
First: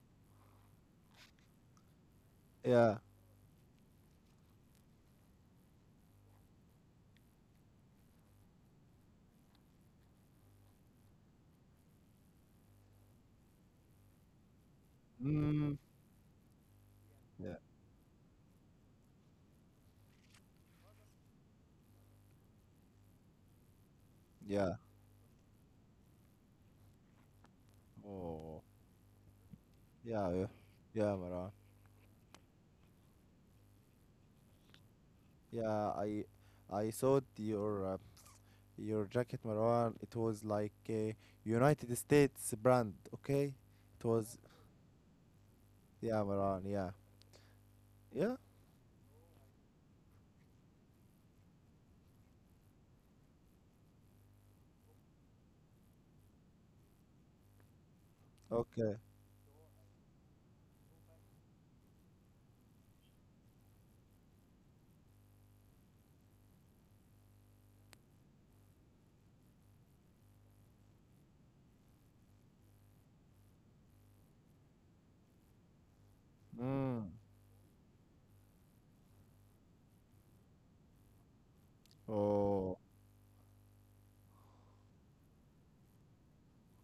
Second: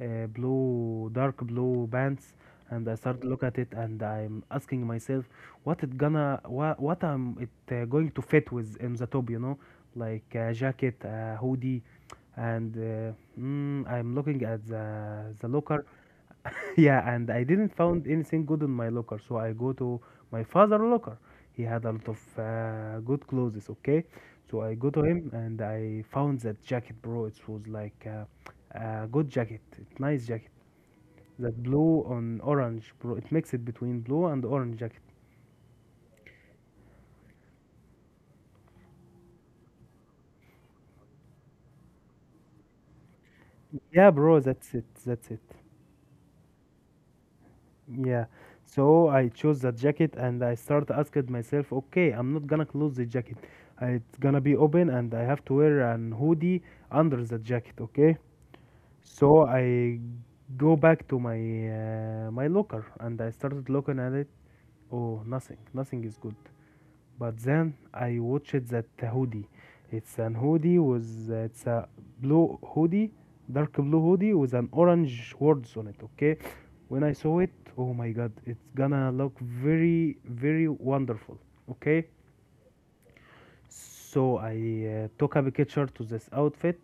blue, dark blue pants, and I
Yeah.
started look at it, and I'm asking myself, what it gonna, what I'm it going to fit with in the top, you know, like a jacket, a hoodie, and I'm looking at the
Mm.
locker, yeah, and I
Yeah.
didn't found anything good in my locker, so I go to my father locker. He had a lot of good clothes, okay? So I
Yeah.
go to him and I found that jacket, bro. It was like
Oh.
a good jacket, nice
Yeah. Yeah.
jacket.
Yeah, Marwan.
That blue on orange, bro. It mixed it between blue and orange jacket.
Yeah. I saw your jacket, Marwan. It was like a United States brand, okay? It
Yeah, bro,
was,
that's it. That's it.
yeah, Marwan, yeah.
Yeah.
Yeah?
So I chose that jacket and I start asking myself, okay, I'm not gonna close the jacket. It's gonna be open and I have to wear an hoodie under the jacket, okay?
Okay.
So I go back to my my locker and I started looking at it. Oh, nothing. Nothing is good. But then I watched that hoodie. It's an hoodie with it's a blue hoodie, dark blue hoodie with an orange words on it. Okay, when
Mm.
I saw it, oh my god, it's gonna look very very wonderful. Okay,
Oh,
so I took a picture to this outfit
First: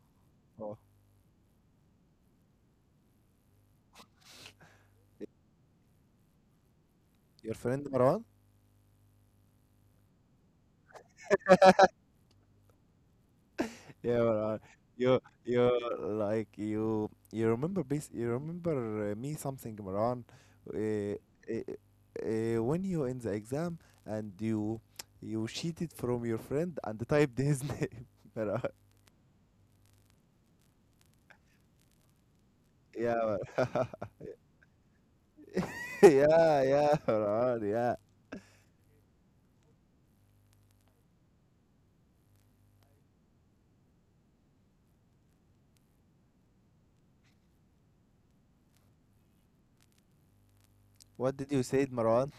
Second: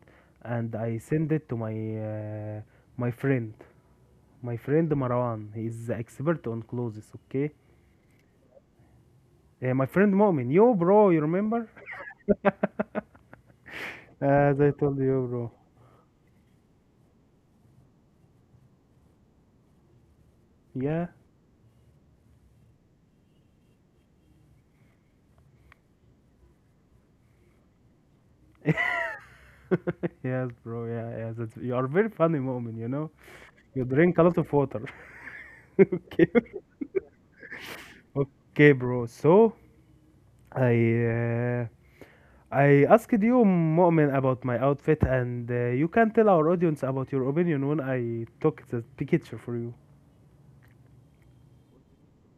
and
oh.
I sent it to my my friend, my friend Marwan. He's the expert on clothes. Okay,
Your friend, Marwan?
my friend Momin, yo bro, you remember?
Yeah,
As
Marwan.
I told you, bro.
Like, you remember me something, Marwan?
Yeah,
Uh, uh, when you in the exam, and you cheated from your friend, and typed his name, Marwan.
yes, bro. Yeah, yeah. That's, you are very funny moment, you know.
Yeah,
You
Marwan.
drink a lot of water. Okay.
Yeah, yeah, Marwan, yeah.
Okay, bro. So I uh, I asked you, Mu'min, about my outfit, and you can tell our audience about your opinion when I took that picture for you.
What did you say, Maran?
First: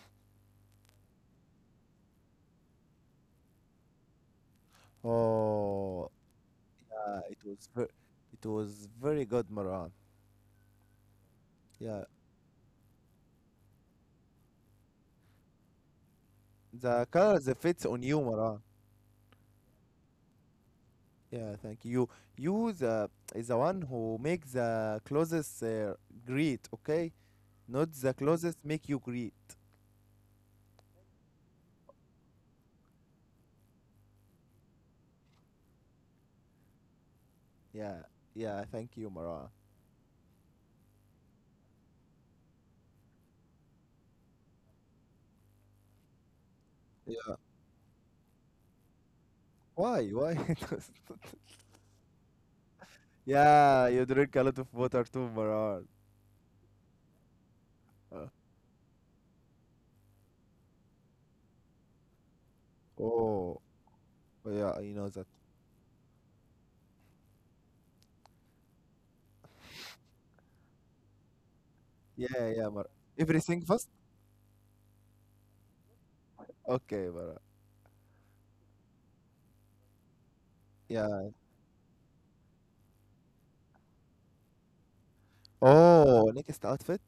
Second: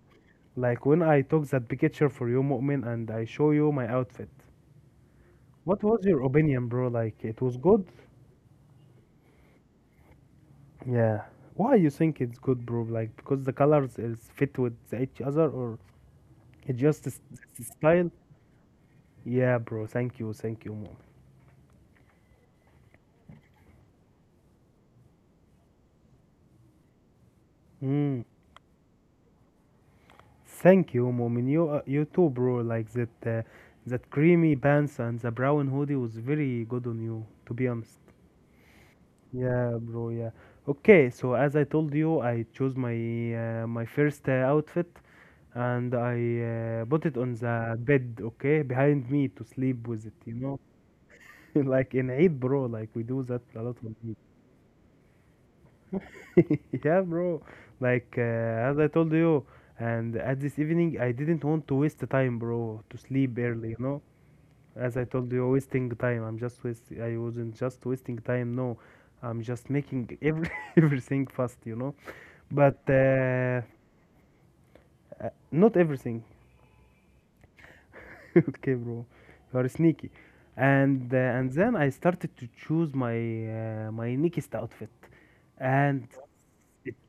Like when I took that picture for you, Mu'min, and I show you my outfit. What was
Oh,
your opinion, bro?
uh,
Like
it
it was
was
good?
ver- it was very good, Maran.
Yeah. Why you
Yeah,
think it's good, bro? Like because the colors is fit with each other, or it's just
the colors that fits on
style.
you, Maran.
Yeah, bro. Thank you. Thank you, mom.
Yeah, thank you. You the is the one who make the closest greet, okay? Not the
Mm.
closest make you greet.
Thank you, mom. And you, you too, bro. Like that, that creamy pants and the brown hoodie was very good on you, to be
Yeah,
honest.
yeah, thank you, Maran.
Yeah, bro. Yeah. Okay. So as I told you, I chose my my first outfit, and I put it on
Yeah.
the bed. Okay, behind me to sleep
Why?
with it.
Why?
You know, like in Eid, bro. Like we do that a lot.
Yeah, you drink a lot of water too, Maran.
Yeah, bro. Like
Uh,
as I told you, and at this evening, I didn't want to waste the time, bro, to sleep
oh,
early. You know,
yeah, you
as I
know that.
told you, wasting time. I'm just waste. I wasn't just wasting time. No, I'm just making every everything fast. You know,
Yeah, yeah,
but
Maran. Everything fast?
not everything.
Okay, Maran.
Okay, bro, you are sneaky.
Yeah.
And then I started to choose my my neatest outfit, and
Oh, latest
it
outfit?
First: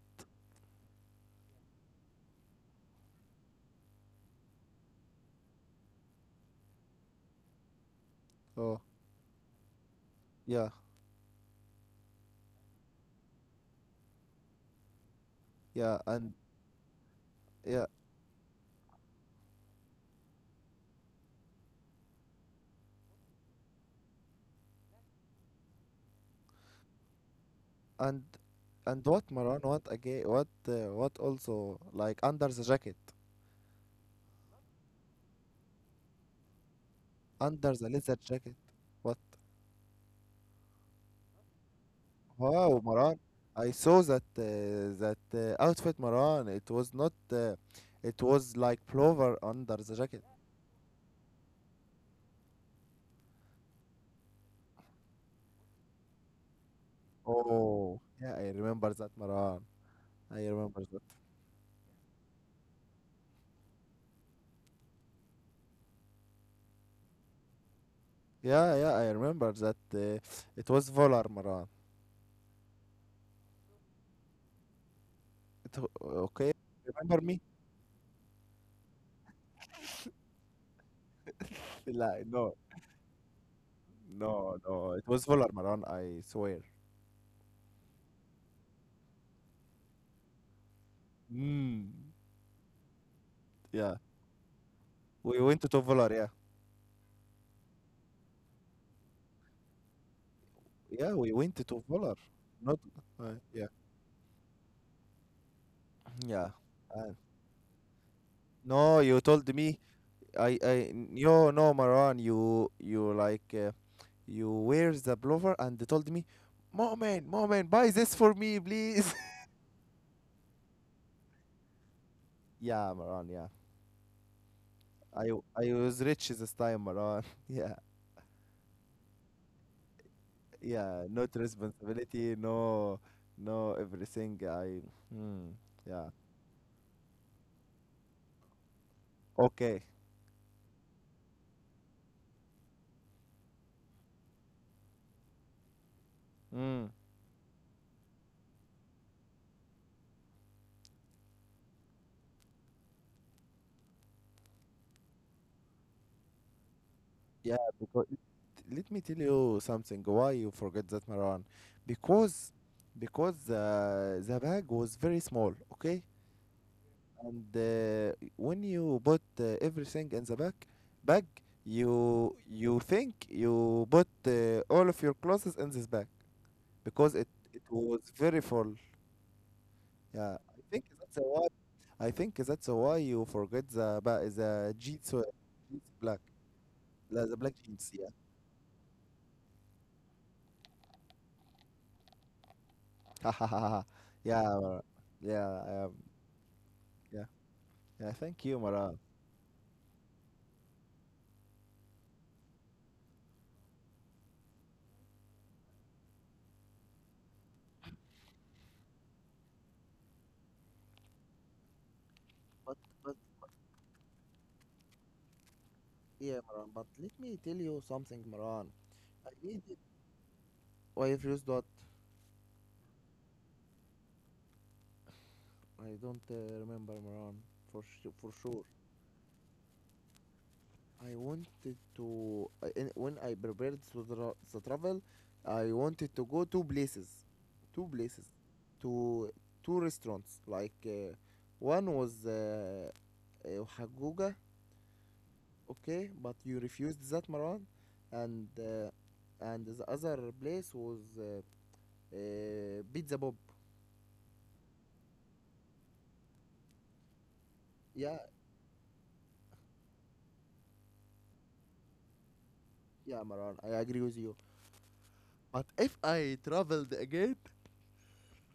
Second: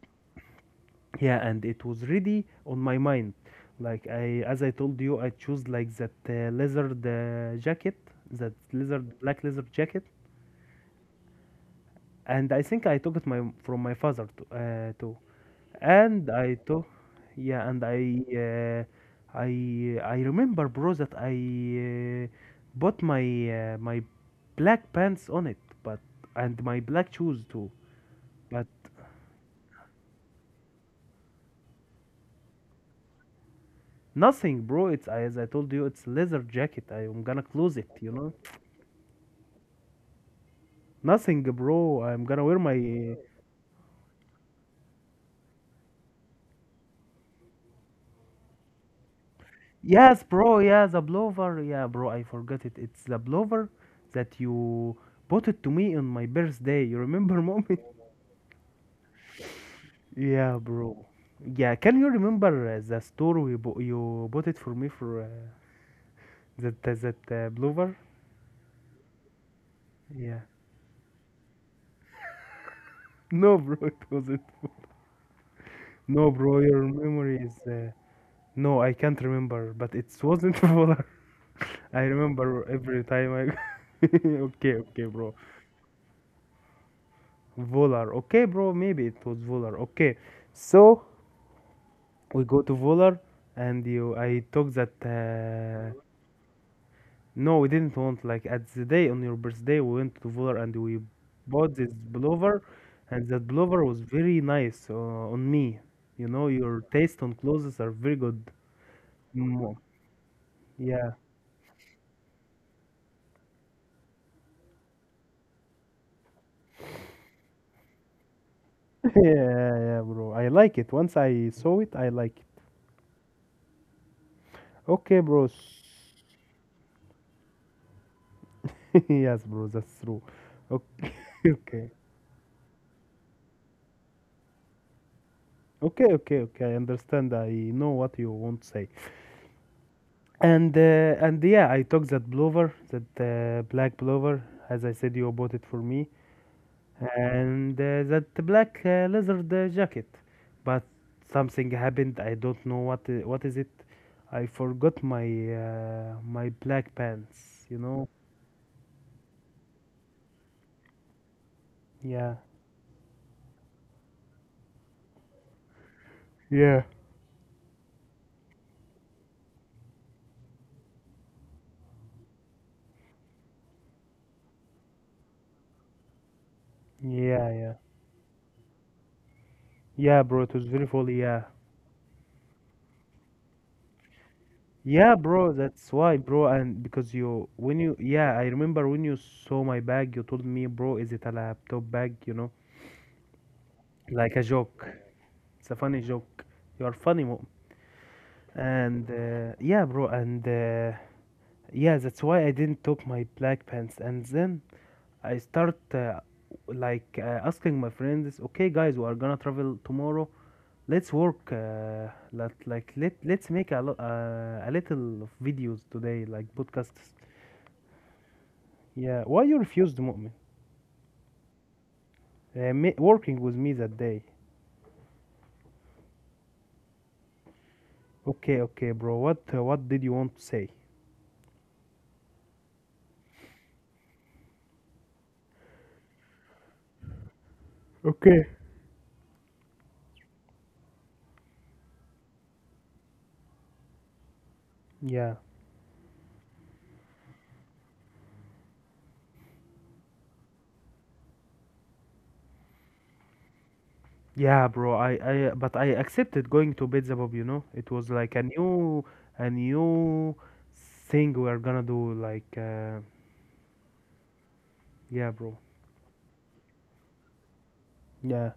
yeah and it was ready on my mind like I as I told you I chose like that lizard jacket, that
Oh,
lizard black lizard jacket,
yeah,
and I think I took it my from my father to, too,
yeah,
and I took, yeah, and
yeah,
I remember bro that I bought my my black pants on it, but, and my black shoes too,
and
but
and what, Maran? What again? What also, like, under the jacket?
nothing, bro. It's as I told you, it's leather jacket. I'm gonna
Under
close
the
it, you
leather
know.
jacket? What?
Nothing, bro. I'm gonna wear
Wow,
my.
Maran! I saw that outfit, Maran. It was not. It was like plover under the jacket.
Yes, bro. Yeah, the blower. Yeah, bro. I forgot it. It's the blower that you bought it to me on my birthday. You remember, mommy?
Oh, yeah, I remember that, Maran. I
Yeah,
remember that.
bro. Yeah, can you remember the store we bought? You bought it for me for that that blower?
Yeah, yeah, I remember that.
Yeah.
It was Volar, Maran.
No, bro. It wasn't. No,
Okay,
bro. Your
remember
memory
me?
is. No, I can't remember, but it wasn't Volar. I
لا
remember
no.
every time I.
No,
Okay,
no,
okay,
it was
bro.
Volar, Maran, I swear.
Volar. Okay, bro. Maybe it was Volar. Okay, so
Mm.
we go to Volar, and
Yeah,
you. I took that.
we went to Volar, yeah.
No, we didn't want like at the day on your birthday. We went to Volar and we
Yeah, we went to
bought this
Volar.
blower,
Not,
and that
yeah.
blower was very nice on me. You know,
Yeah.
your
Uh,
taste on clothes are very good.
no, you told
Mm,
me,
yeah.
no, no, Maran, you like, you wear the blower, and they told me, "Moment, moment, buy this for me, please."
Yeah, yeah, bro. I like it. Once I saw it, I like it.
yeah, Maran, yeah.
Okay,
I,
bro.
I was rich this time, Maran. Yeah.
Yes, bro, that's true.
Yeah,
Okay,
not
okay,
responsibility, no, no everything. Mm, yeah,
okay, okay, okay. I understand. I know what you want to say.
okay.
And yeah, I took that blower, that black blower. As I said, you bought it for me,
Mm,
and that black leather jacket. But something happened. I don't know what is it. I forgot my my black pants.
yeah,
You
because
know?
let me tell you something. Why you forget that, Maran?
Yeah.
Because, because the bag was very small. Okay,
Yeah.
and when you put everything in the bag, you think you put all of your clothes in this bag, because it
Yeah,
it
yeah.
was very full.
Yeah,
Yeah,
bro, it
I
was
think
very full,
that's a
yeah.
why. I think that's a why you forget the, but the jeans,
Yeah, bro,
jeans,
that's why,
black,
bro, and because
the
you
black
when
jeans.
you
Yeah,
yeah, I remember when you saw my bag, you told me, bro, is it a laptop bag, you know?
yeah,
Like a joke.
Yeah,
It's a funny joke. You are funny,
yeah,
mom.
yeah. Thank you, Maran.
And yeah, bro, and yeah, that's why I didn't took my black pants. And then I start like asking my friends, okay, guys, we are gonna travel tomorrow. Let's work. Let
But
like let
but
let's make a a little of videos today,
yeah,
like
Maran. But let
podcasts.
me tell you something, Maran.
Yeah.
I
Why you
need it.
refused, Mu'min?
Why if you dot?
Working with me that day.
I don't remember, Maran. For
Okay,
sure.
okay, bro. What did you want to say?
I wanted to I- in- When I prepared to travel, I wanted to go two places,
Okay.
to two restaurants. One was Haguga,
Yeah.
okay, but you refused that, Marwan, and uh, and the other place was Pizza Bob.
Yeah, bro. I but I accepted going to Pizza you know. It was
Yeah,
like a new thing we are gonna do like uh,
yeah, Marwan, I agree with you.
yeah, bro.
But if I traveled again,
Yeah.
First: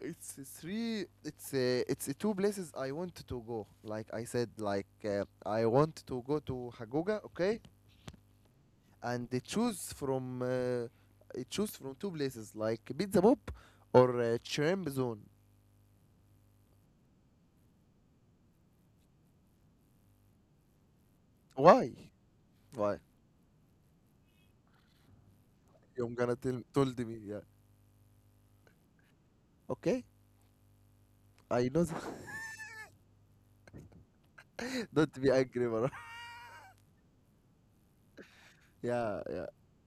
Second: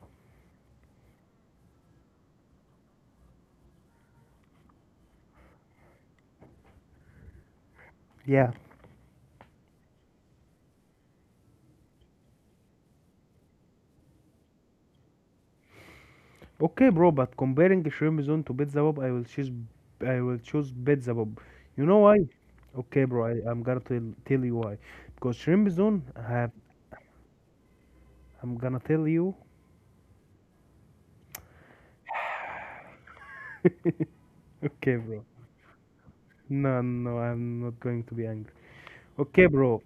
it's three it's a, it's two places I want to go like I said I want to go to hagoga, okay,
Yeah.
and they choose from I choose from two places like pizza bob or shrimp zone.
Okay, bro, but comparing shrimp zone to Pizza Bob, I will choose, I will choose Pizza Bob. You
Why?
know why?
Why?
Okay, bro, I'm gonna tell you why. Because shrimp zone,
You're gonna
I,
tell told me, yeah?
I'm gonna tell you.
Okay, I know that.
Okay,
Don't
bro.
be angry, bro.
No, no, I'm not going to be angry.
Yeah,
Okay,
yeah,
bro.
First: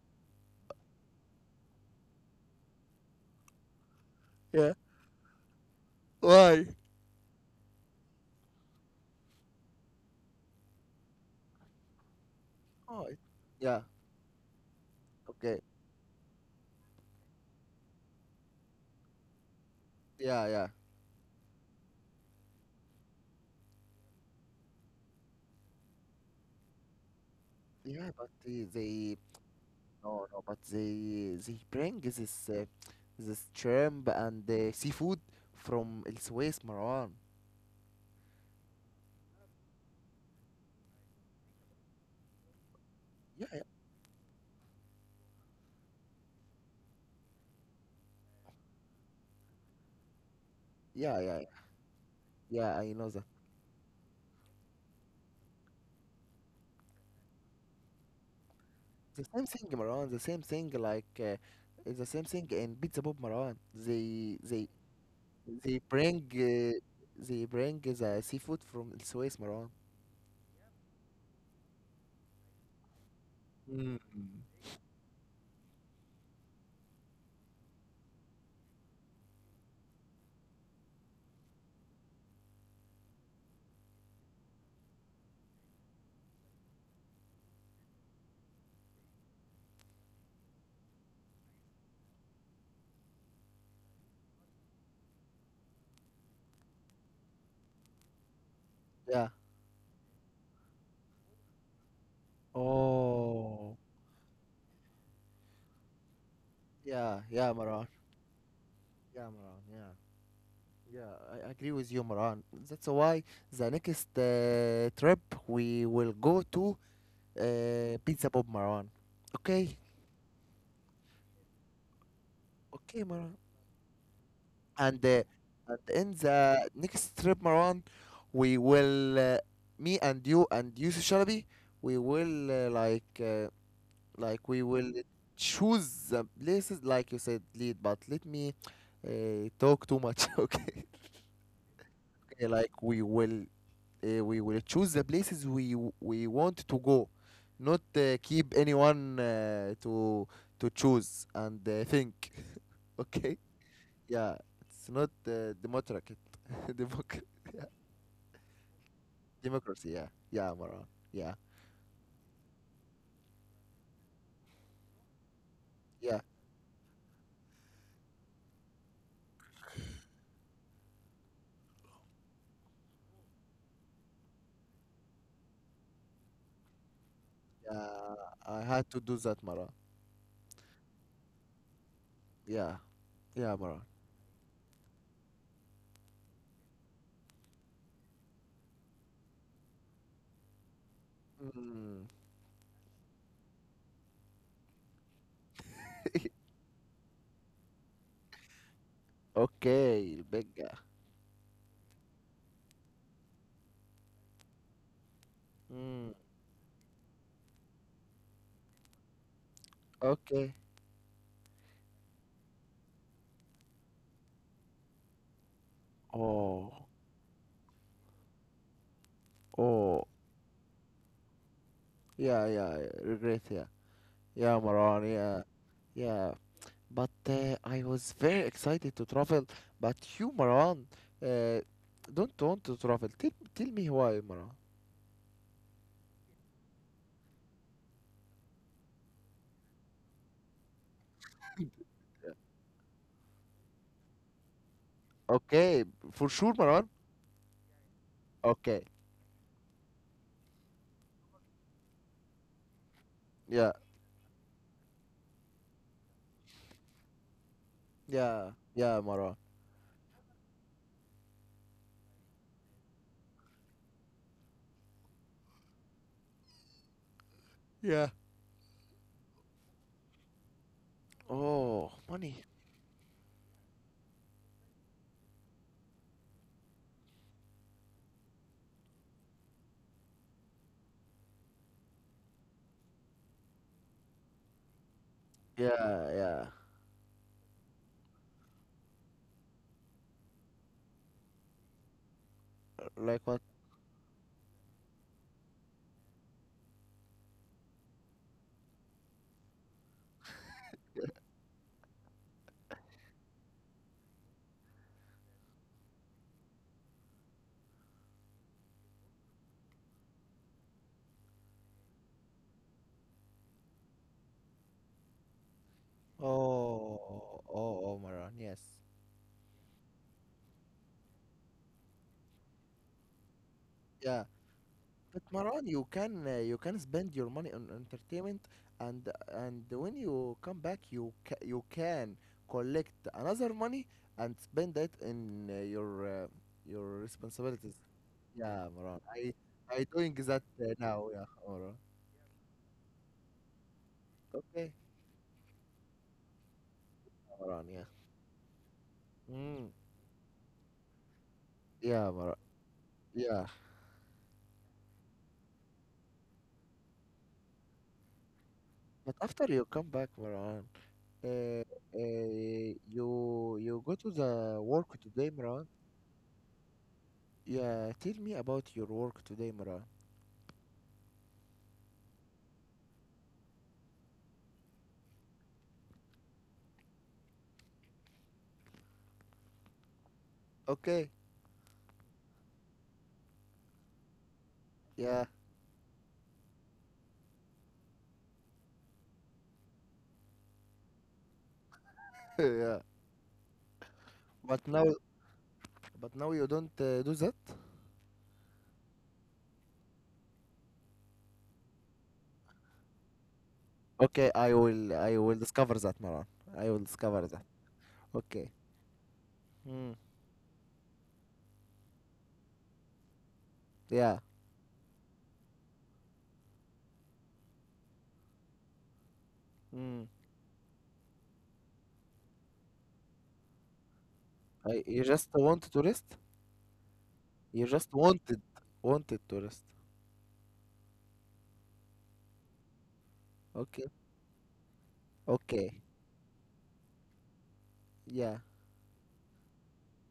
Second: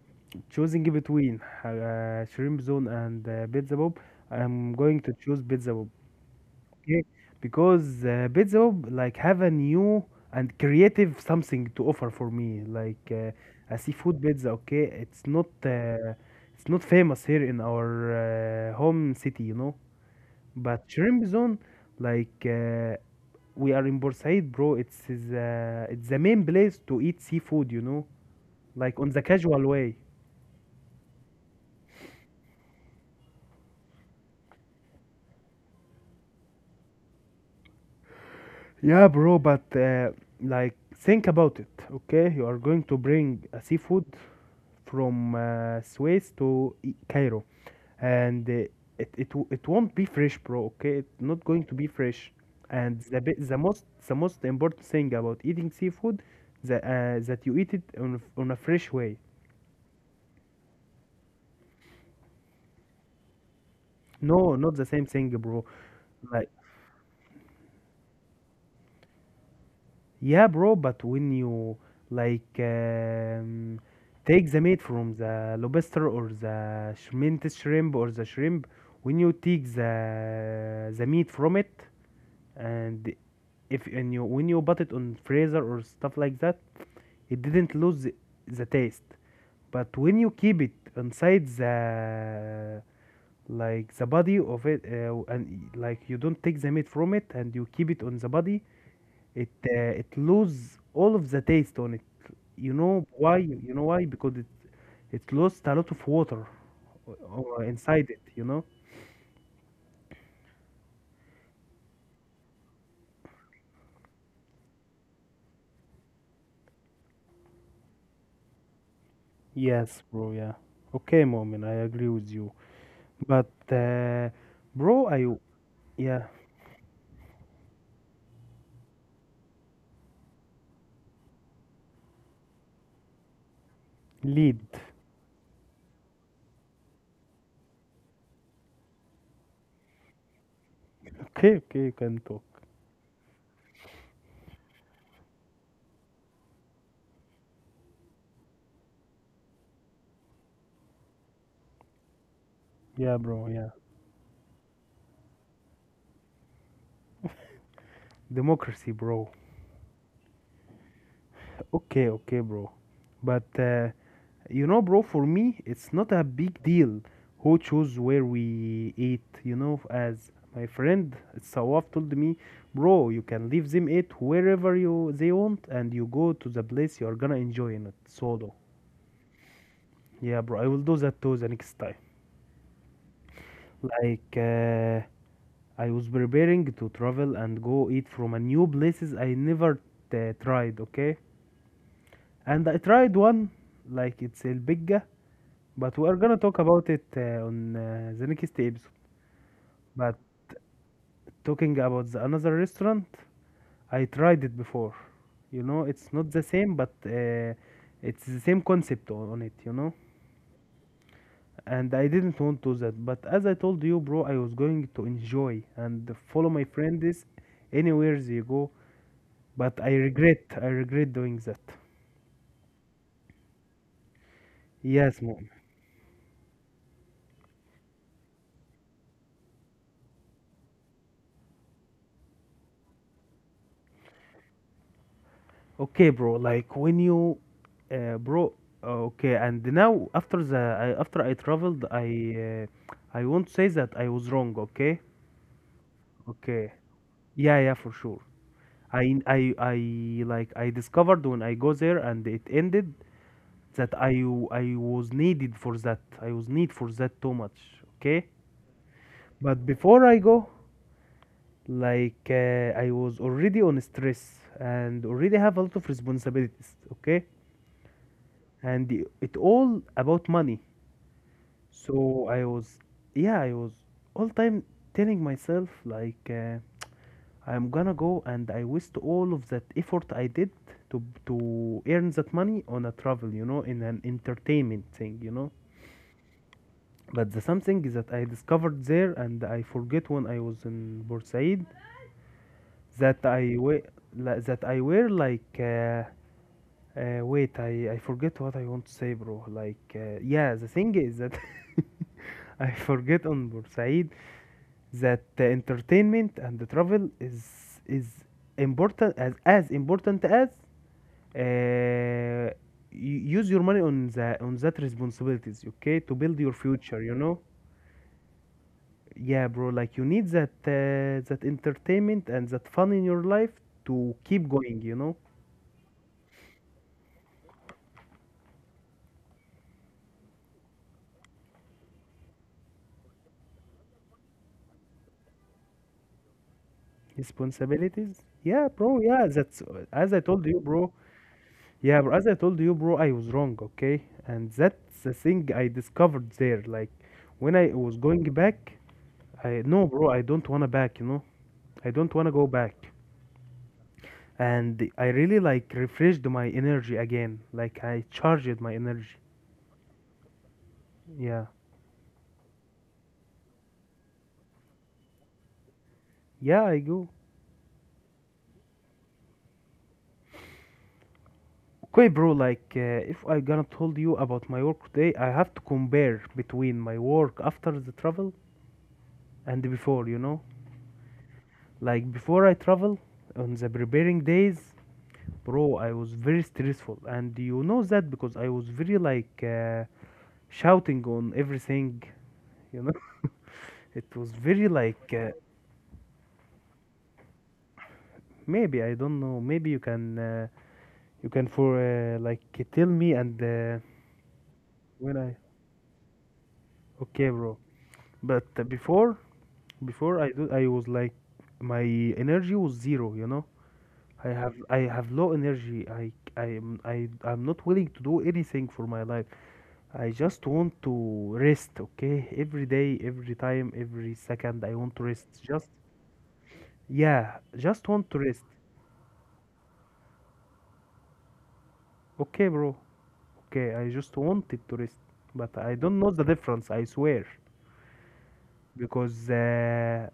Choosing between shrimp zone and Pizza Bob, I'm
yeah.
going to choose Pizza Bob.
Why?
Okay, because Bitzo like have a new and creative something to offer for me,
Oh,
like a
yeah.
seafood pizza. Okay,
Okay.
it's not famous here in our home city, you know.
Yeah, yeah,
But shrimp zone, like we are in Bursaid, bro. It's the main place to eat seafood, you know,
yeah, but they
like on
they
the casual way.
no, no, but they bring this uh, this shrimp and seafood from El Suez, Marwan.
Yeah, bro, but like think about it, okay? You are going to bring a
Yeah,
seafood from Suez to Cairo, and it won't be fresh, bro. Okay, it's
yeah, yeah,
not
yeah,
going to be fresh.
yeah. I
And
know that.
the most important thing about eating seafood, that you eat it on a fresh way.
The same thing, Marwan. The same thing, it's the same thing in Pizza Bob, Marwan. They
No,
they
not the same thing, bro.
they bring
Like,
uh, they bring the seafood from El Suez, Marwan.
yeah, bro, but when you like
Mm.
take the meat from the lobster or the mint shrimp or the shrimp, when you take the meat from it and if and you when you put it on freezer or stuff like that, it didn't lose the taste. But when you keep it inside the like the body of it and like you don't take the meat from it and you keep it on the body,
Yeah.
it it lose all of the taste on it. You
Oh.
know why? Because it lost a lot of water
Yeah, yeah, Marwan.
inside it, you know?
Yeah, Marwan. Yeah. Yeah, I agree with you, Maran. That's why the next trip we will go to Pizza Bob, Maran. Okay,
Yes, bro, yeah. Okay, moment, I agree with you,
okay, Maran.
but
And
bro
uh,
i
and in
yeah
the next trip, Maran, we will me and you, Shalabi, we will like
lead.
we will choose the places like you said, lead. But let me talk too much, okay?
Okay, okay, you can talk.
Okay, like we will choose the places we want to go, not keep anyone to choose and think.
Yeah,
Okay,
bro, yeah.
yeah, it's not democratic. democ-
Democracy, bro.
democracy, yeah, yeah, Maran, yeah.
Okay, okay, bro, but you know, bro, for me, it's not
Yeah,
a big deal who choose where we eat. You know, as my friend Sawaf told me, bro, you can leave them eat wherever you they want, and you go to the place you are gonna enjoy in it
yeah,
solo.
I had to do that, Maran.
Yeah, bro, I will do that too the next time.
Yeah, yeah, Maran.
Like, I was preparing to travel and go eat from a new places I never tried. Okay.
Mm.
And I tried one, like it's البجة, but we are gonna talk about it on the next episode. But
Okay, Becca.
talking about the another restaurant, I tried it before. You know, it's
Mm.
not the same, but it's the same concept on it, you know?
Okay.
And I didn't want to that, but as I told you, bro, I was going to enjoy and follow my
Oh,
friends anywhere they go, but
oh,
I regret doing that.
yeah, yeah, regret, yeah. Yeah, Maran,
Yes,
yeah.
mom.
Yeah. But I was very excited to travel. But you, Maran, uh, don't want to travel. Tell, tell me why, Maran.
Okay, bro, like when you bro, okay, and now after after I traveled, I won't say that I was wrong. Okay.
Okay, for sure,
Okay,
Maran.
yeah, yeah, for sure.
Okay,
I i i like I discovered when I go there and it ended
yeah,
that I was need for that too much. Okay.
yeah, yeah, Maran.
But before I go, like I was already on stress and already have a lot of responsibilities. Okay.
Yeah.
And it all about money.
Oh,
So
money.
I was, yeah, I was all time telling myself like I'm gonna go and I waste all of that effort I did to earn that money on a travel, you know, in an entertainment thing, you know.
Yeah, yeah.
But the something is that I discovered there and I forget when I was in Bursaid
Like
that
what?
I wear that I wear like. Uh, wait, I forget what I want to say, bro. Like, yeah, the thing is that I forget on Bursaid that the entertainment and the travel is important as important as uh, use your money on the on that responsibilities, okay, to build your future, you know.
Oh, oh, oh, Maran. Yes.
Yeah, bro. Like you need that that entertainment and that fun in your life to
Yeah.
keep going, you know.
But Maran, you can spend your money on entertainment, and and when you come back, you can collect another money and spend it in your responsibilities.
Responsibilities?
Yeah,
Yeah,
Maran,
bro. Yeah,
I
that's
I doing
as I
that
told you, bro.
now. Yeah, Maran.
Yeah, bro, as I told you, bro, I was wrong, okay? And
Okay,
that's the thing I discovered there. Like, when I
Maran. Yeah.
was going back, I
Mm,
no, bro, I don't wanna back, you know? I
yeah,
don't wanna
Maran.
go back.
Yeah.
And I really like refreshed my energy again. Like, I charged my energy.
But after you come back, Maran, uh,
Yeah.
uh, you you go to the work today, Maran.
Yeah, I go.
Yeah, tell me about your work today, Maran.
Okay, bro, like, if I gonna told you about my work today, I have to compare between my work after the travel and before, you know?
Okay.
Like before I travel on the preparing days,
Yeah,
bro, I was very stressful, and you know that because I was very like shouting on everything.
yeah.
You know, it was very
But now,
like
but now you don't do that.
maybe I don't know. Maybe you can for like tell me and
Okay, I
when
will
I
discover that, Maran. I will discover
okay,
that.
bro. But
Okay.
before
Mm.
before I do, I was like my energy was zero. You know,
Yeah.
I have low energy. I am I I'm not willing to do anything for my life.
Mm.
I just want to rest, okay? Every day, every time, every second, I
I,
want
you
to
just
rest.
want
Just,
to rest.
yeah,
You
just
just
want to
wanted,
rest.
wanted to rest.
Okay, bro. Okay, I
Okay.
just wanted to rest. But I
Okay.
don't know the difference, I swear.
Yeah.
Because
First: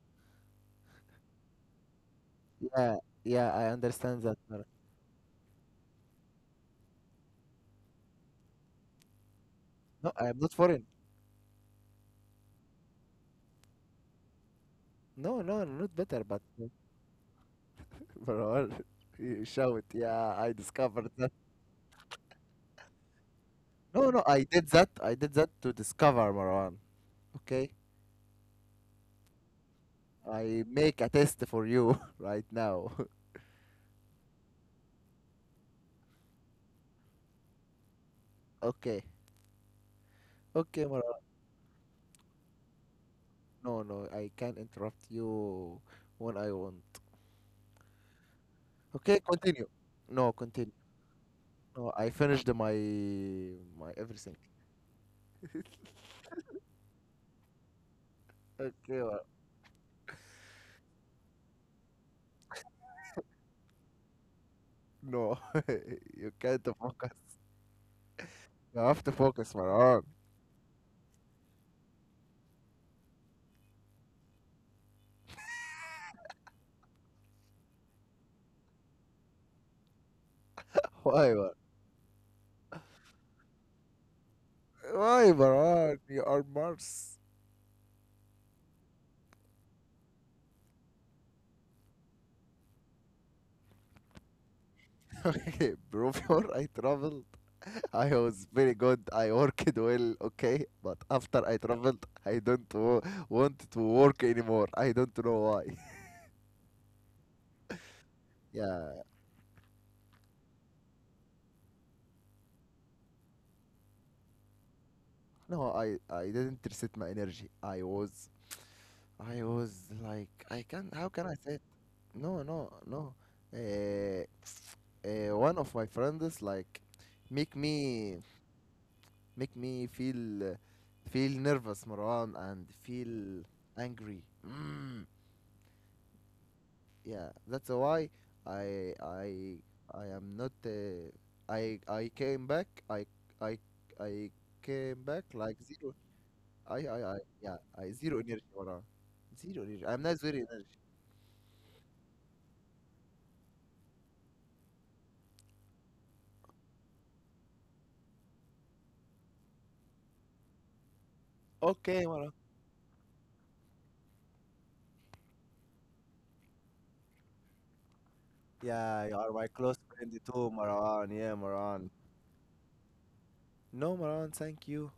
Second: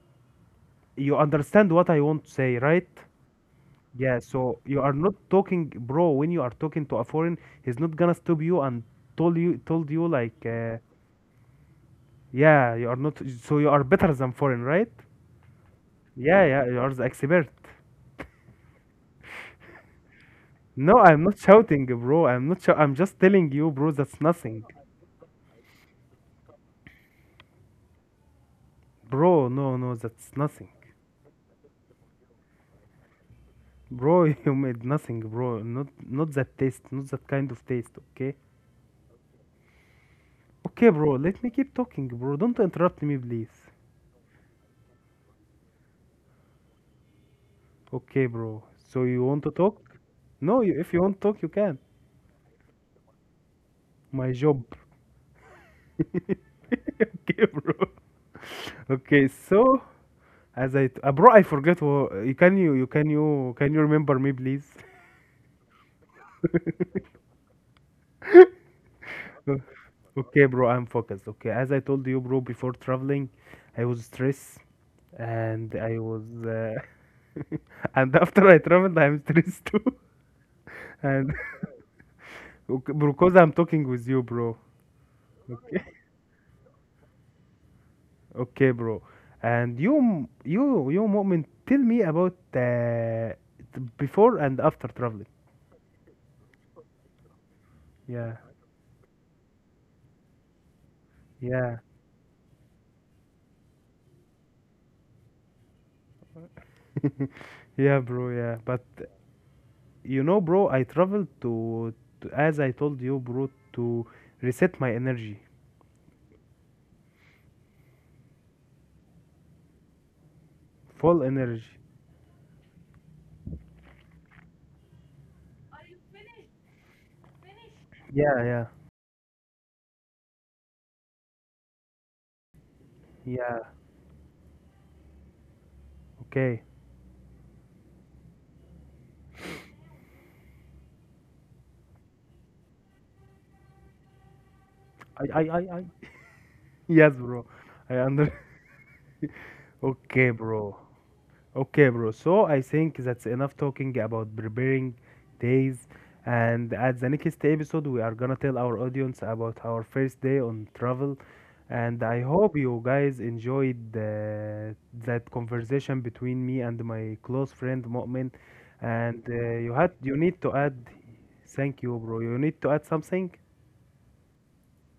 you understand what I want to say, right?
Yeah. Yeah. I
Yeah,
understand that,
so
Maran.
you are not talking, bro, when you are talking to a foreign, he's not gonna stop you and told you
No, I am
like,
not foreign.
yeah, you are not, so you are better than foreign, right?
No, no, not better, but
Yeah, yeah, you are the expert.
Maran, you shout. Yeah, I
No,
discovered
I'm
that.
not shouting, bro. I'm not. I'm just telling you, bro.
No,
That's
no, I
nothing,
did that. I did that to discover, Maran. Okay.
bro. No, no, that's
I
nothing,
make a test for you right now.
bro. You made nothing, bro. Not that taste, not that kind of taste. Okay,
Okay. Okay,
okay, bro.
Marwan.
Let me keep talking, bro. Don't interrupt me, please.
No, no, I can't interrupt you when I want.
Okay, bro. So
Okay,
you want to
continue.
talk?
No,
No,
continue.
you, if you want to talk, you can.
No, I finished my my
My
everything.
job. Okay, bro.
Okay, Marwan.
Okay, so as I, bro, I forget. You can you can you remember me, please?
No, you can't focus. You have to focus, Marwan.
Okay, bro, I'm focused. Okay, as I told you, bro, before traveling, I was stressed and I was, and after I traveled, I'm stressed too.
Why,
And
Marwan?
okay, because I'm talking with you, bro.
Why,
Okay,
Marwan? You are Mars.
okay, bro. And moment, tell me about before and after traveling.
Okay, before I travel, I
Yeah,
was very good. I worked well, okay, but after I
yeah,
traveled, I don't want to work anymore. I don't know why.
yeah, bro. Yeah, but
Yeah,
you know, bro, I traveled to as I told you, bro, to reset my energy,
no, I didn't reset my energy. I was like I can how
full
can I say it?
energy.
No, no, no. Uh, one of my friends like make me
Yeah, yeah,
make me feel feel nervous, Marwan, and feel
yeah.
angry. Mm.
Okay.
Yeah, that's why i i i am not i came back i i came back like
I.
zero i
Yes,
i i
bro.
yeah I
I
zero
under.
energy, Mara. Zero energy. I'm not
Okay,
zero
bro.
energy.
Okay, bro. So I think that's enough talking about preparing days. And at the next episode, we are gonna tell our audience about our first day on travel. And
Okay,
I
Maran.
hope you guys enjoyed that conversation between me and my close friend Mu'min.
Yeah, you
And
are my close friend
you need
too,
to add,
Maran. Yeah,
thank
Maran.
you, bro. You need to add something.
No, Maran, thank you.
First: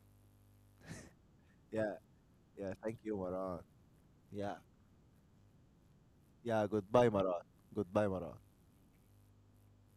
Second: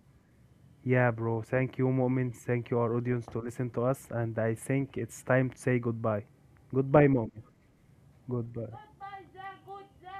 Yeah, bro. Thank you,
Yeah,
Mu'min. Thank
yeah,
you, our
thank you,
audience, to
Maran.
listen to us. And
Yeah,
I think it's time to say goodbye.
yeah,
Goodbye,
goodbye,
Mu'min.
Maran. Goodbye, Maran.
Goodbye.